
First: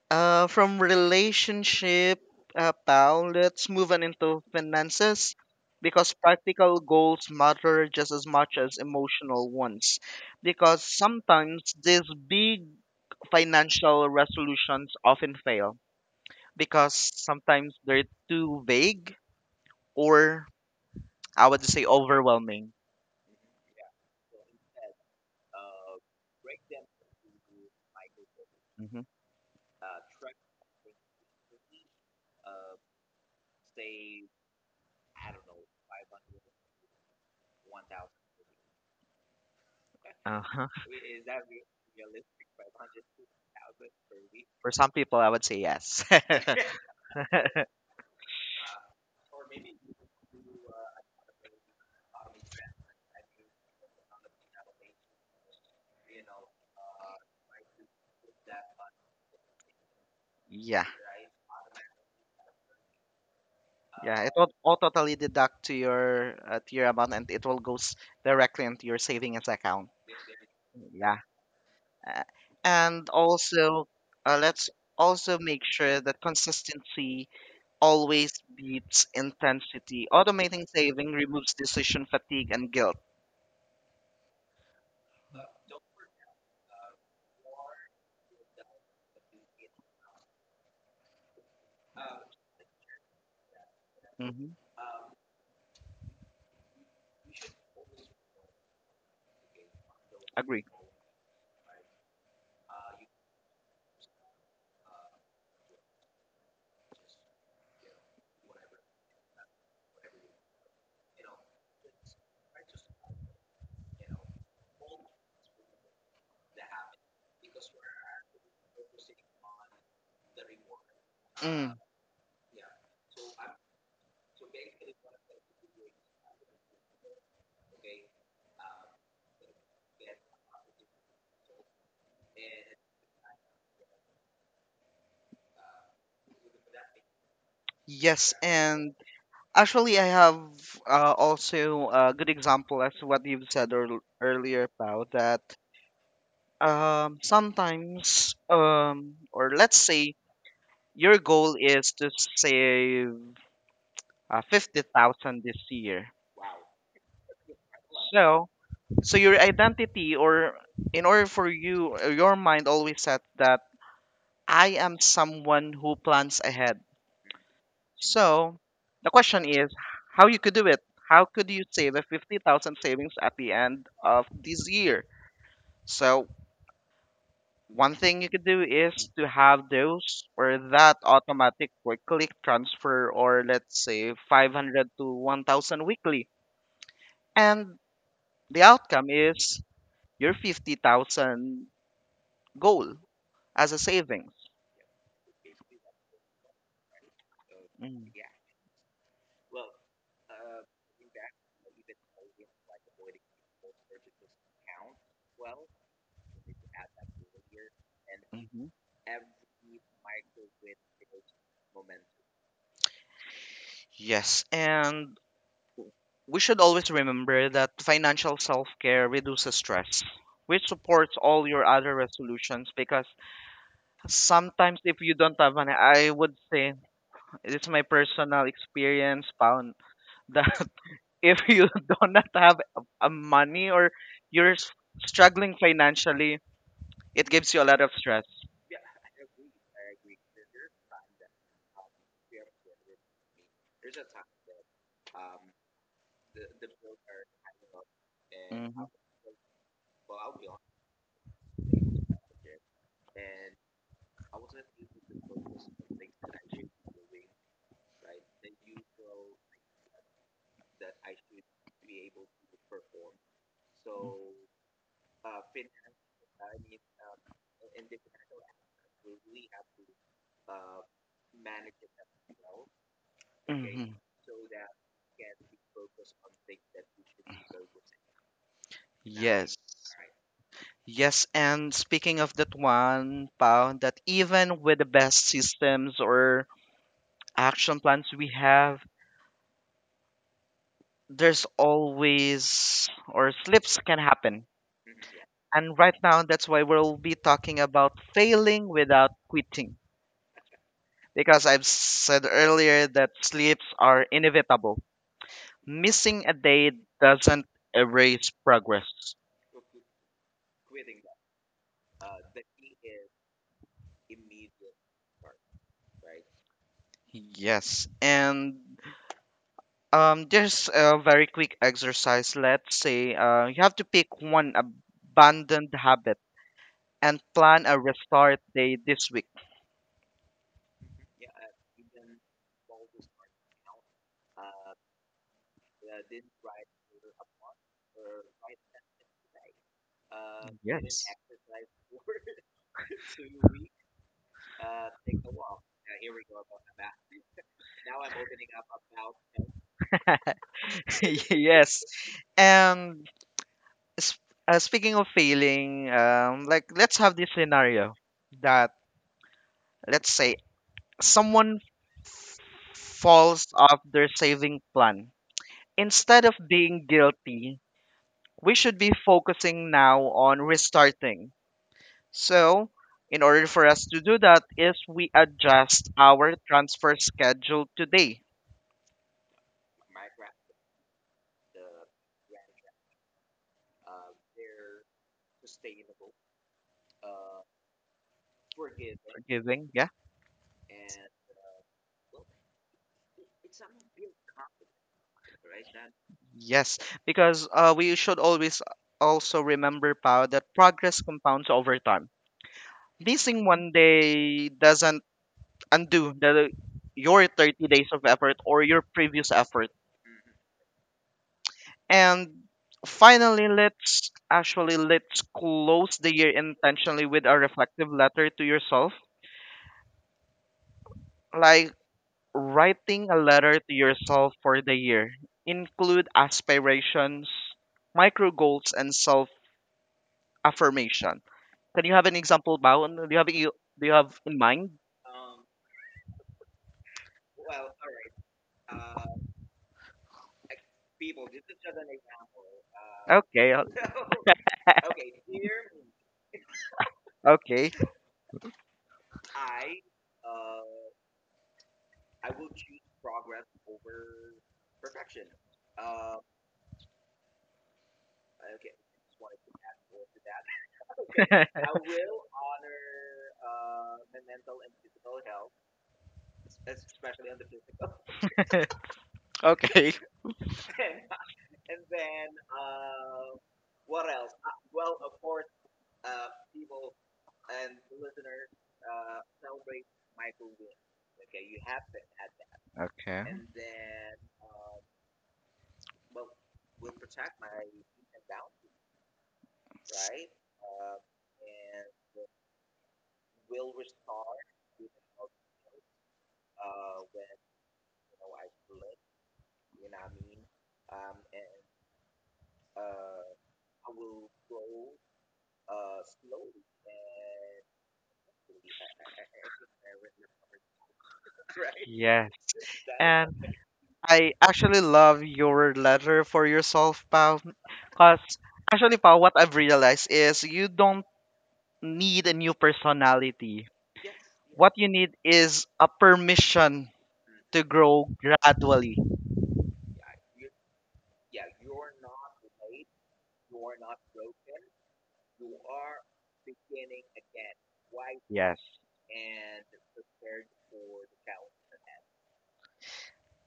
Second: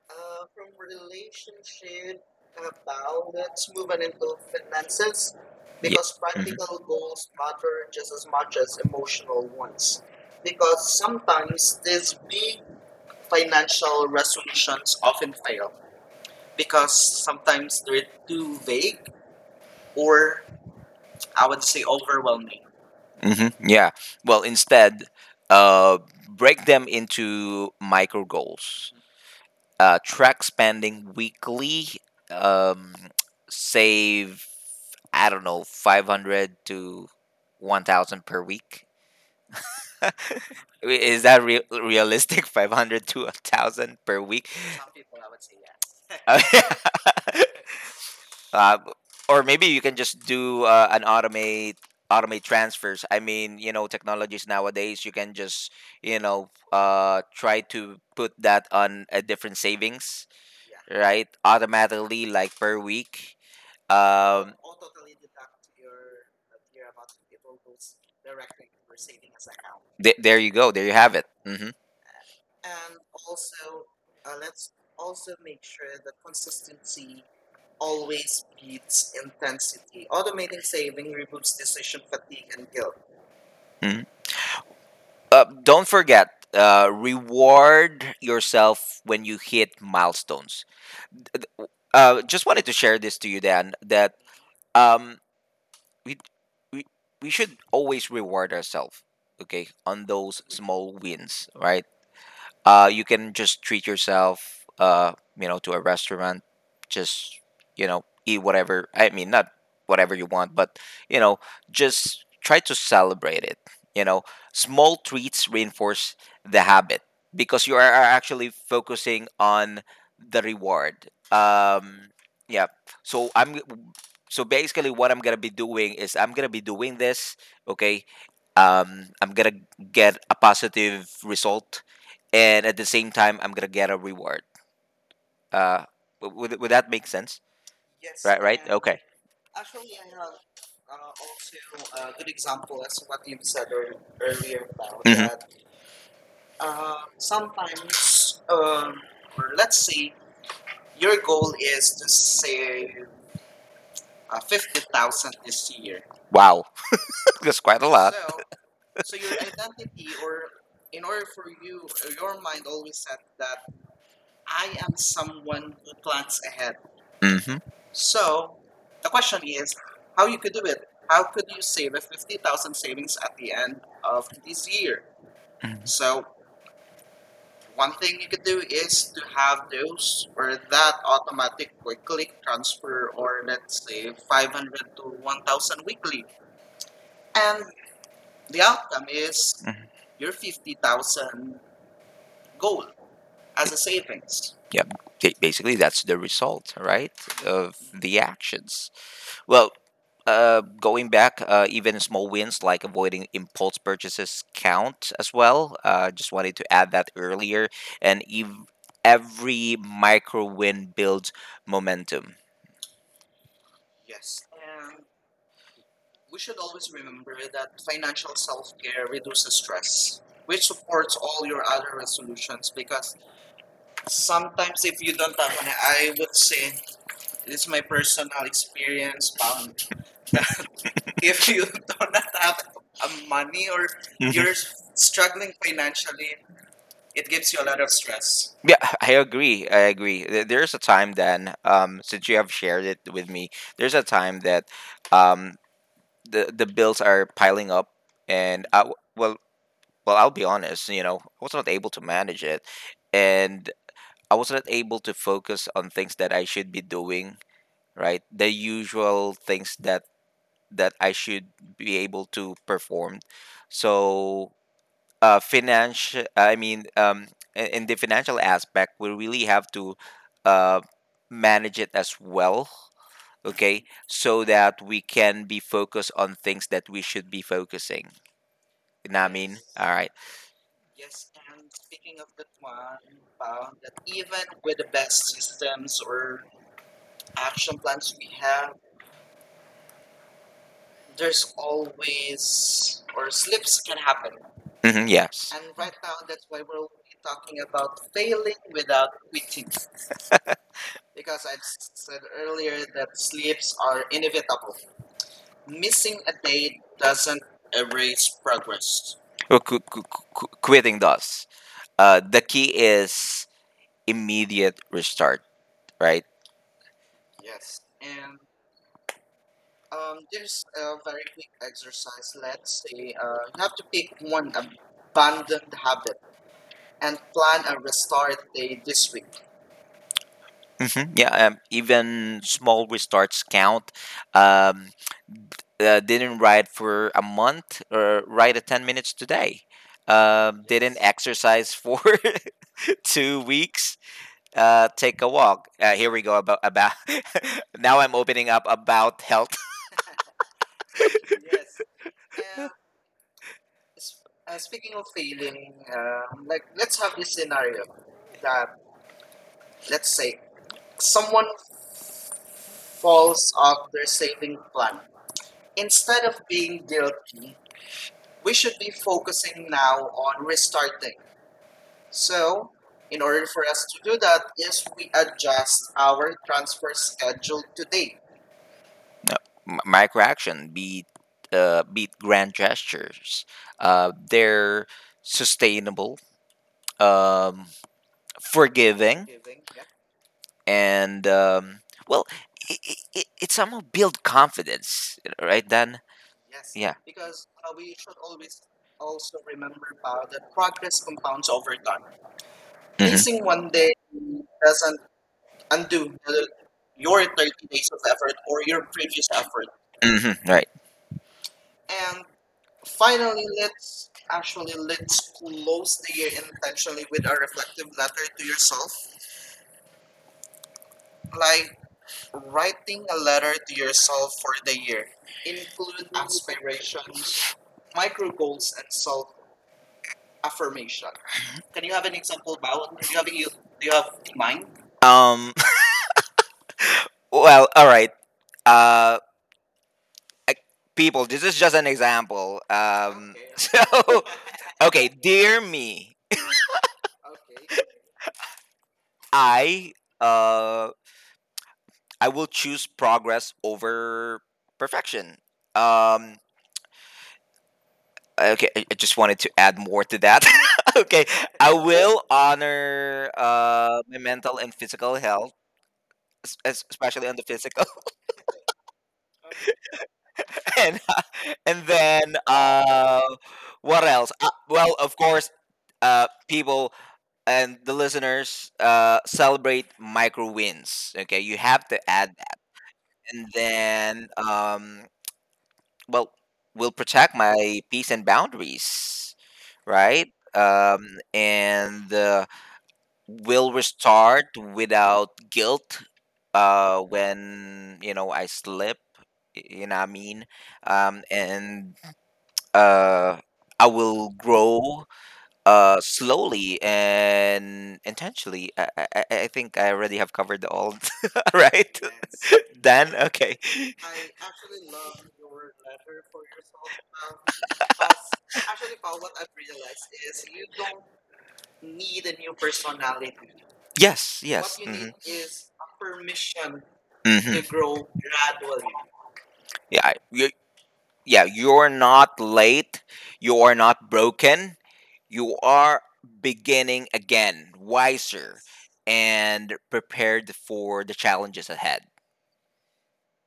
[SPEAKER 1] from relationship, pal, let's move
[SPEAKER 2] Proven
[SPEAKER 1] on into
[SPEAKER 2] influences.
[SPEAKER 1] finances
[SPEAKER 2] Yeah,
[SPEAKER 1] because
[SPEAKER 2] because
[SPEAKER 1] practical goals matter just as much as
[SPEAKER 2] it's emotional
[SPEAKER 1] emotional ones.
[SPEAKER 2] ones.
[SPEAKER 1] Because
[SPEAKER 2] Because
[SPEAKER 1] sometimes
[SPEAKER 2] sometimes
[SPEAKER 1] these
[SPEAKER 2] these
[SPEAKER 1] big
[SPEAKER 2] financial
[SPEAKER 1] financial resolutions
[SPEAKER 2] resolutions
[SPEAKER 1] often
[SPEAKER 2] fail
[SPEAKER 1] fail because
[SPEAKER 2] because
[SPEAKER 1] sometimes
[SPEAKER 2] sometimes they're
[SPEAKER 1] they're
[SPEAKER 2] too
[SPEAKER 1] too
[SPEAKER 2] vague
[SPEAKER 1] vague
[SPEAKER 2] or
[SPEAKER 1] or
[SPEAKER 2] I
[SPEAKER 1] I
[SPEAKER 2] would
[SPEAKER 1] would
[SPEAKER 2] say
[SPEAKER 1] say
[SPEAKER 2] overwhelming.
[SPEAKER 1] overwhelming.
[SPEAKER 2] Hmm yeah. Well, instead, uh, break them into micro goals.
[SPEAKER 1] Hmm.
[SPEAKER 2] Track spending weekly, um, save I don't know 500 to 1000 per week.
[SPEAKER 1] Uh-huh.
[SPEAKER 2] Is that realistic? 500 to 1000 per week.
[SPEAKER 1] For some people, I would say yes.
[SPEAKER 2] Uh, uh, or maybe you can just do an automate automate transfers. I mean you know technologies nowadays you can just you know try to put that on a different savings,
[SPEAKER 1] Yeah.
[SPEAKER 2] right, automatically like per week.
[SPEAKER 1] Yeah, it will
[SPEAKER 2] Um,
[SPEAKER 1] automatically deduct to your amount, and it will go directly into your savings account.
[SPEAKER 2] there you go. There you have
[SPEAKER 1] Yeah,
[SPEAKER 2] it. Hmm
[SPEAKER 1] uh, and also let's also make sure that consistency always beats intensity. Automating saving removes decision fatigue and guilt.
[SPEAKER 2] hmm Don't forget, reward yourself when you hit milestones. Just wanted to share this to you, Dan, that
[SPEAKER 1] Hmm.
[SPEAKER 2] um, we, we, we should always reward ourselves, okay, on those
[SPEAKER 1] Agree.
[SPEAKER 2] small wins, right? You can just treat yourself, you know, to a restaurant. Just you know, eat whatever. I mean, not whatever you want, but you know, just try to celebrate it. You know, small treats reinforce the habit because you are actually focusing on the reward.
[SPEAKER 1] Mm,
[SPEAKER 2] Yeah. So I'm. So basically, what I'm gonna be doing is I'm gonna be doing this. Okay. I'm gonna get a positive result and at the same time I'm gonna get a reward. Uh, would that make sense?
[SPEAKER 1] yes,
[SPEAKER 2] Right, right.
[SPEAKER 1] and
[SPEAKER 2] Okay.
[SPEAKER 1] actually, I have also a good example as what you've said earlier, Pao,
[SPEAKER 2] hmm
[SPEAKER 1] that. Sometimes
[SPEAKER 2] um,
[SPEAKER 1] or let's
[SPEAKER 2] let's say
[SPEAKER 1] say
[SPEAKER 2] your
[SPEAKER 1] your
[SPEAKER 2] goal
[SPEAKER 1] goal
[SPEAKER 2] is
[SPEAKER 1] is
[SPEAKER 2] to
[SPEAKER 1] to
[SPEAKER 2] save
[SPEAKER 1] save
[SPEAKER 2] uh, 50,000
[SPEAKER 1] 50,000 this
[SPEAKER 2] this year.
[SPEAKER 1] year.
[SPEAKER 2] Wow, that's quite a lot.
[SPEAKER 1] So so your identity or in order for you your mind always said that I
[SPEAKER 2] So,
[SPEAKER 1] am someone who plans ahead.
[SPEAKER 2] hmm so
[SPEAKER 1] So
[SPEAKER 2] the
[SPEAKER 1] the
[SPEAKER 2] question
[SPEAKER 1] question is how you could do it.
[SPEAKER 2] how
[SPEAKER 1] How
[SPEAKER 2] can
[SPEAKER 1] could
[SPEAKER 2] you
[SPEAKER 1] you save
[SPEAKER 2] save
[SPEAKER 1] a
[SPEAKER 2] it
[SPEAKER 1] 50,000 savings
[SPEAKER 2] at
[SPEAKER 1] at the
[SPEAKER 2] the end
[SPEAKER 1] end of
[SPEAKER 2] of this
[SPEAKER 1] this
[SPEAKER 2] year?
[SPEAKER 1] year?
[SPEAKER 2] Mhm. So,
[SPEAKER 1] So
[SPEAKER 2] one
[SPEAKER 1] one
[SPEAKER 2] thing
[SPEAKER 1] thing
[SPEAKER 2] you
[SPEAKER 1] you
[SPEAKER 2] could
[SPEAKER 1] could
[SPEAKER 2] do
[SPEAKER 1] do
[SPEAKER 2] is
[SPEAKER 1] is
[SPEAKER 2] to
[SPEAKER 1] to
[SPEAKER 2] have
[SPEAKER 1] have those
[SPEAKER 2] those
[SPEAKER 1] or
[SPEAKER 2] or that
[SPEAKER 1] that
[SPEAKER 2] automatically
[SPEAKER 1] automatic quick click
[SPEAKER 2] click
[SPEAKER 1] transfer
[SPEAKER 2] for all,
[SPEAKER 1] or let's
[SPEAKER 2] say,
[SPEAKER 1] say
[SPEAKER 2] five.
[SPEAKER 1] 500 to 1,000 weekly.
[SPEAKER 2] And
[SPEAKER 1] And
[SPEAKER 2] the
[SPEAKER 1] the
[SPEAKER 2] other.
[SPEAKER 1] outcome is
[SPEAKER 2] Mhm. Your
[SPEAKER 1] your
[SPEAKER 2] 50,000
[SPEAKER 1] 50,000
[SPEAKER 2] goal
[SPEAKER 1] goal
[SPEAKER 2] as
[SPEAKER 1] as
[SPEAKER 2] a
[SPEAKER 1] a savings.
[SPEAKER 2] savings. Yep. Basically, that's the result, right, of
[SPEAKER 1] Mm.
[SPEAKER 2] the actions. Well, going back, even small wins like avoiding impulse purchases count as well. Just wanted to add that earlier. And
[SPEAKER 1] Mm-hmm.
[SPEAKER 2] ev- every micro win builds momentum.
[SPEAKER 1] Yes, and we should always remember that financial self care
[SPEAKER 2] Reduce the
[SPEAKER 1] reduces stress,
[SPEAKER 2] stress,
[SPEAKER 1] which
[SPEAKER 2] which of
[SPEAKER 1] supports
[SPEAKER 2] all
[SPEAKER 1] all
[SPEAKER 2] your
[SPEAKER 1] your
[SPEAKER 2] other
[SPEAKER 1] other resolutions.
[SPEAKER 2] solutions,
[SPEAKER 1] Because
[SPEAKER 2] some
[SPEAKER 1] sometimes, if you don't have money, I
[SPEAKER 2] I would
[SPEAKER 1] would
[SPEAKER 2] say
[SPEAKER 1] say
[SPEAKER 2] this is
[SPEAKER 1] it's
[SPEAKER 2] my
[SPEAKER 1] my
[SPEAKER 2] personal
[SPEAKER 1] personal experience,
[SPEAKER 2] experience.
[SPEAKER 1] Paul. That if
[SPEAKER 2] If you
[SPEAKER 1] you do not have a
[SPEAKER 2] money
[SPEAKER 1] money
[SPEAKER 2] or
[SPEAKER 1] or you're
[SPEAKER 2] you're, mhm, struck,
[SPEAKER 1] struggling financially, it
[SPEAKER 2] it
[SPEAKER 1] gives you a lot of stress.
[SPEAKER 2] gets. Yeah, I agree. I agree. There's a time then, since you have shared it with me, there's a time that, um, the bills are piling up, and
[SPEAKER 1] hmm
[SPEAKER 2] I w well, well, I'll be honest. You know, I was not able to manage it, and I was not able to focus on things that I should be doing. Right, the usual things that I should be able to perform. So financial in the financial aspect we really have to, uh, manage it as well, okay,
[SPEAKER 1] hmm
[SPEAKER 2] so that we can be focused on things that we should be focusing, you know what I
[SPEAKER 1] Yes.
[SPEAKER 2] mean, all right.
[SPEAKER 1] Yes, and speaking of that one, Pao, that even with the best systems or action
[SPEAKER 2] Action
[SPEAKER 1] plans we have, there's always
[SPEAKER 2] does or
[SPEAKER 1] or slips
[SPEAKER 2] can
[SPEAKER 1] can
[SPEAKER 2] happen.
[SPEAKER 1] happen.
[SPEAKER 2] Mm-hmm, yes and
[SPEAKER 1] And right now, that's why we'll be talking about failing
[SPEAKER 2] without
[SPEAKER 1] without quitting.
[SPEAKER 2] it
[SPEAKER 1] Because I've said earlier that slips are
[SPEAKER 2] or innovate
[SPEAKER 1] inevitable.
[SPEAKER 2] miss
[SPEAKER 1] Missing a day doesn't
[SPEAKER 2] a
[SPEAKER 1] erase progress.
[SPEAKER 2] rest. Well, quitting does, the key is immediate restart, right?
[SPEAKER 1] Yes, and there's a very quick exercise. Let's say you have to pick
[SPEAKER 2] One
[SPEAKER 1] one
[SPEAKER 2] abandoned
[SPEAKER 1] abandoned
[SPEAKER 2] habit.
[SPEAKER 1] habit
[SPEAKER 2] And
[SPEAKER 1] and
[SPEAKER 2] plan
[SPEAKER 1] plan a
[SPEAKER 2] a
[SPEAKER 1] restart
[SPEAKER 2] restart
[SPEAKER 1] day
[SPEAKER 2] day
[SPEAKER 1] this
[SPEAKER 2] this
[SPEAKER 1] week.
[SPEAKER 2] week. Hmm Yeah, even small restarts count. Um, didn't ride for a month or ride a 10 minutes today. Didn't
[SPEAKER 1] Yes.
[SPEAKER 2] exercise for 2 weeks. Take a walk. Here we go about about. now I'm opening up about health.
[SPEAKER 1] Yes. And s- speaking of failing, like let's have this
[SPEAKER 2] Scenario
[SPEAKER 1] scenario
[SPEAKER 2] that,
[SPEAKER 1] that
[SPEAKER 2] let's
[SPEAKER 1] let's say
[SPEAKER 2] say, someone
[SPEAKER 1] someone falls
[SPEAKER 2] falls
[SPEAKER 1] off
[SPEAKER 2] off
[SPEAKER 1] their
[SPEAKER 2] a living
[SPEAKER 1] saving
[SPEAKER 2] plan.
[SPEAKER 1] plan.
[SPEAKER 2] Instead,
[SPEAKER 1] Instead of being guilty,
[SPEAKER 2] we
[SPEAKER 1] we
[SPEAKER 2] should
[SPEAKER 1] should be
[SPEAKER 2] be
[SPEAKER 1] focusing
[SPEAKER 2] now
[SPEAKER 1] now on
[SPEAKER 2] on risk.
[SPEAKER 1] restarting.
[SPEAKER 2] So,
[SPEAKER 1] So,
[SPEAKER 2] in
[SPEAKER 1] in
[SPEAKER 2] order
[SPEAKER 1] order for us
[SPEAKER 2] to
[SPEAKER 1] to
[SPEAKER 2] do
[SPEAKER 1] do that
[SPEAKER 2] that
[SPEAKER 1] is we adjust our
[SPEAKER 2] our
[SPEAKER 1] transfer
[SPEAKER 2] schedule.
[SPEAKER 1] schedule today.
[SPEAKER 2] No, micro action beat, beat grand gestures, they're sustainable, um, forgiving
[SPEAKER 1] Forgiving, yeah.
[SPEAKER 2] and well it, it somehow build confidence right then. Yes,
[SPEAKER 1] Yes,
[SPEAKER 2] yeah
[SPEAKER 1] because we should always also remember, Pao, that progress
[SPEAKER 2] it's
[SPEAKER 1] compounds
[SPEAKER 2] compounds over.
[SPEAKER 1] over time.
[SPEAKER 2] Hmm Facing
[SPEAKER 1] Missing
[SPEAKER 2] one
[SPEAKER 1] one
[SPEAKER 2] day
[SPEAKER 1] day
[SPEAKER 2] doesn't
[SPEAKER 1] doesn't
[SPEAKER 2] undo
[SPEAKER 1] undo the,
[SPEAKER 2] your
[SPEAKER 1] your
[SPEAKER 2] time.
[SPEAKER 1] 30 days of effort or your previous effort.
[SPEAKER 2] Hmm right
[SPEAKER 1] And
[SPEAKER 2] finally
[SPEAKER 1] finally, let's
[SPEAKER 2] actually
[SPEAKER 1] actually let's close the year intentionally
[SPEAKER 2] with
[SPEAKER 1] with
[SPEAKER 2] a
[SPEAKER 1] a reflective letter to yourself.
[SPEAKER 2] reply
[SPEAKER 1] Like
[SPEAKER 2] write
[SPEAKER 1] writing
[SPEAKER 2] a
[SPEAKER 1] a
[SPEAKER 2] letter
[SPEAKER 1] letter
[SPEAKER 2] to
[SPEAKER 1] to
[SPEAKER 2] yourself
[SPEAKER 1] yourself for the year.
[SPEAKER 2] includes
[SPEAKER 1] Include aspirations,
[SPEAKER 2] my.
[SPEAKER 1] micro goals, and self affirmation. Can you have an example, Bao? Do you have you
[SPEAKER 2] Do
[SPEAKER 1] do
[SPEAKER 2] you
[SPEAKER 1] you
[SPEAKER 2] have
[SPEAKER 1] have
[SPEAKER 2] in
[SPEAKER 1] in
[SPEAKER 2] mind?
[SPEAKER 1] mind?
[SPEAKER 2] Um. Well, all right. Uh, People, this is just an example.
[SPEAKER 1] Okay,
[SPEAKER 2] So, okay, dear me,
[SPEAKER 1] okay,
[SPEAKER 2] I uh I will choose progress over perfection. Um. Okay, I just wanted to add more to that. okay,
[SPEAKER 1] okay,
[SPEAKER 2] I will honor my mental and physical health, especially on the physical,
[SPEAKER 1] okay.
[SPEAKER 2] and and then what else? Well, of course, people and the listeners, celebrate micro wins. Okay, you have to add that,
[SPEAKER 1] Okay.
[SPEAKER 2] and then well, will protect my peace and boundaries, right? And will restart without guilt, when you know I slip. You know what I mean? And uh, I will grow, slowly and intentionally. I think I already have covered all, right? Dan,
[SPEAKER 1] Yes.
[SPEAKER 2] okay.
[SPEAKER 1] I actually love your letter for yourself, Pao. Because actually, Pao, what I've realized is you don't need a new personality.
[SPEAKER 2] Yes,
[SPEAKER 1] What
[SPEAKER 2] yes.
[SPEAKER 1] you need is a permission
[SPEAKER 2] hmm
[SPEAKER 1] to grow gradually.
[SPEAKER 2] Yeah, you, yeah. You're not late. You are not broken. You are beginning again,
[SPEAKER 1] Yes.
[SPEAKER 2] wiser and prepared for the challenges ahead.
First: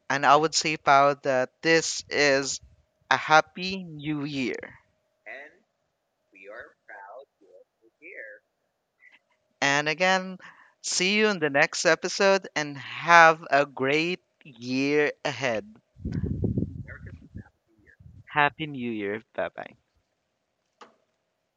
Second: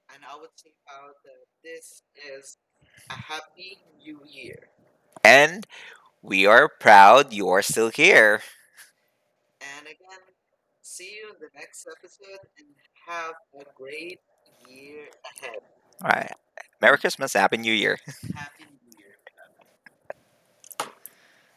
[SPEAKER 1] And I would say, Pao, that this is a Happy New Year.
[SPEAKER 2] And we are proud you are still here.
[SPEAKER 1] And again, see you in the next episode and have a great year ahead.
[SPEAKER 2] All right. Merry Christmas. Happy New Year.
[SPEAKER 1] Happy New Year. Bye bye.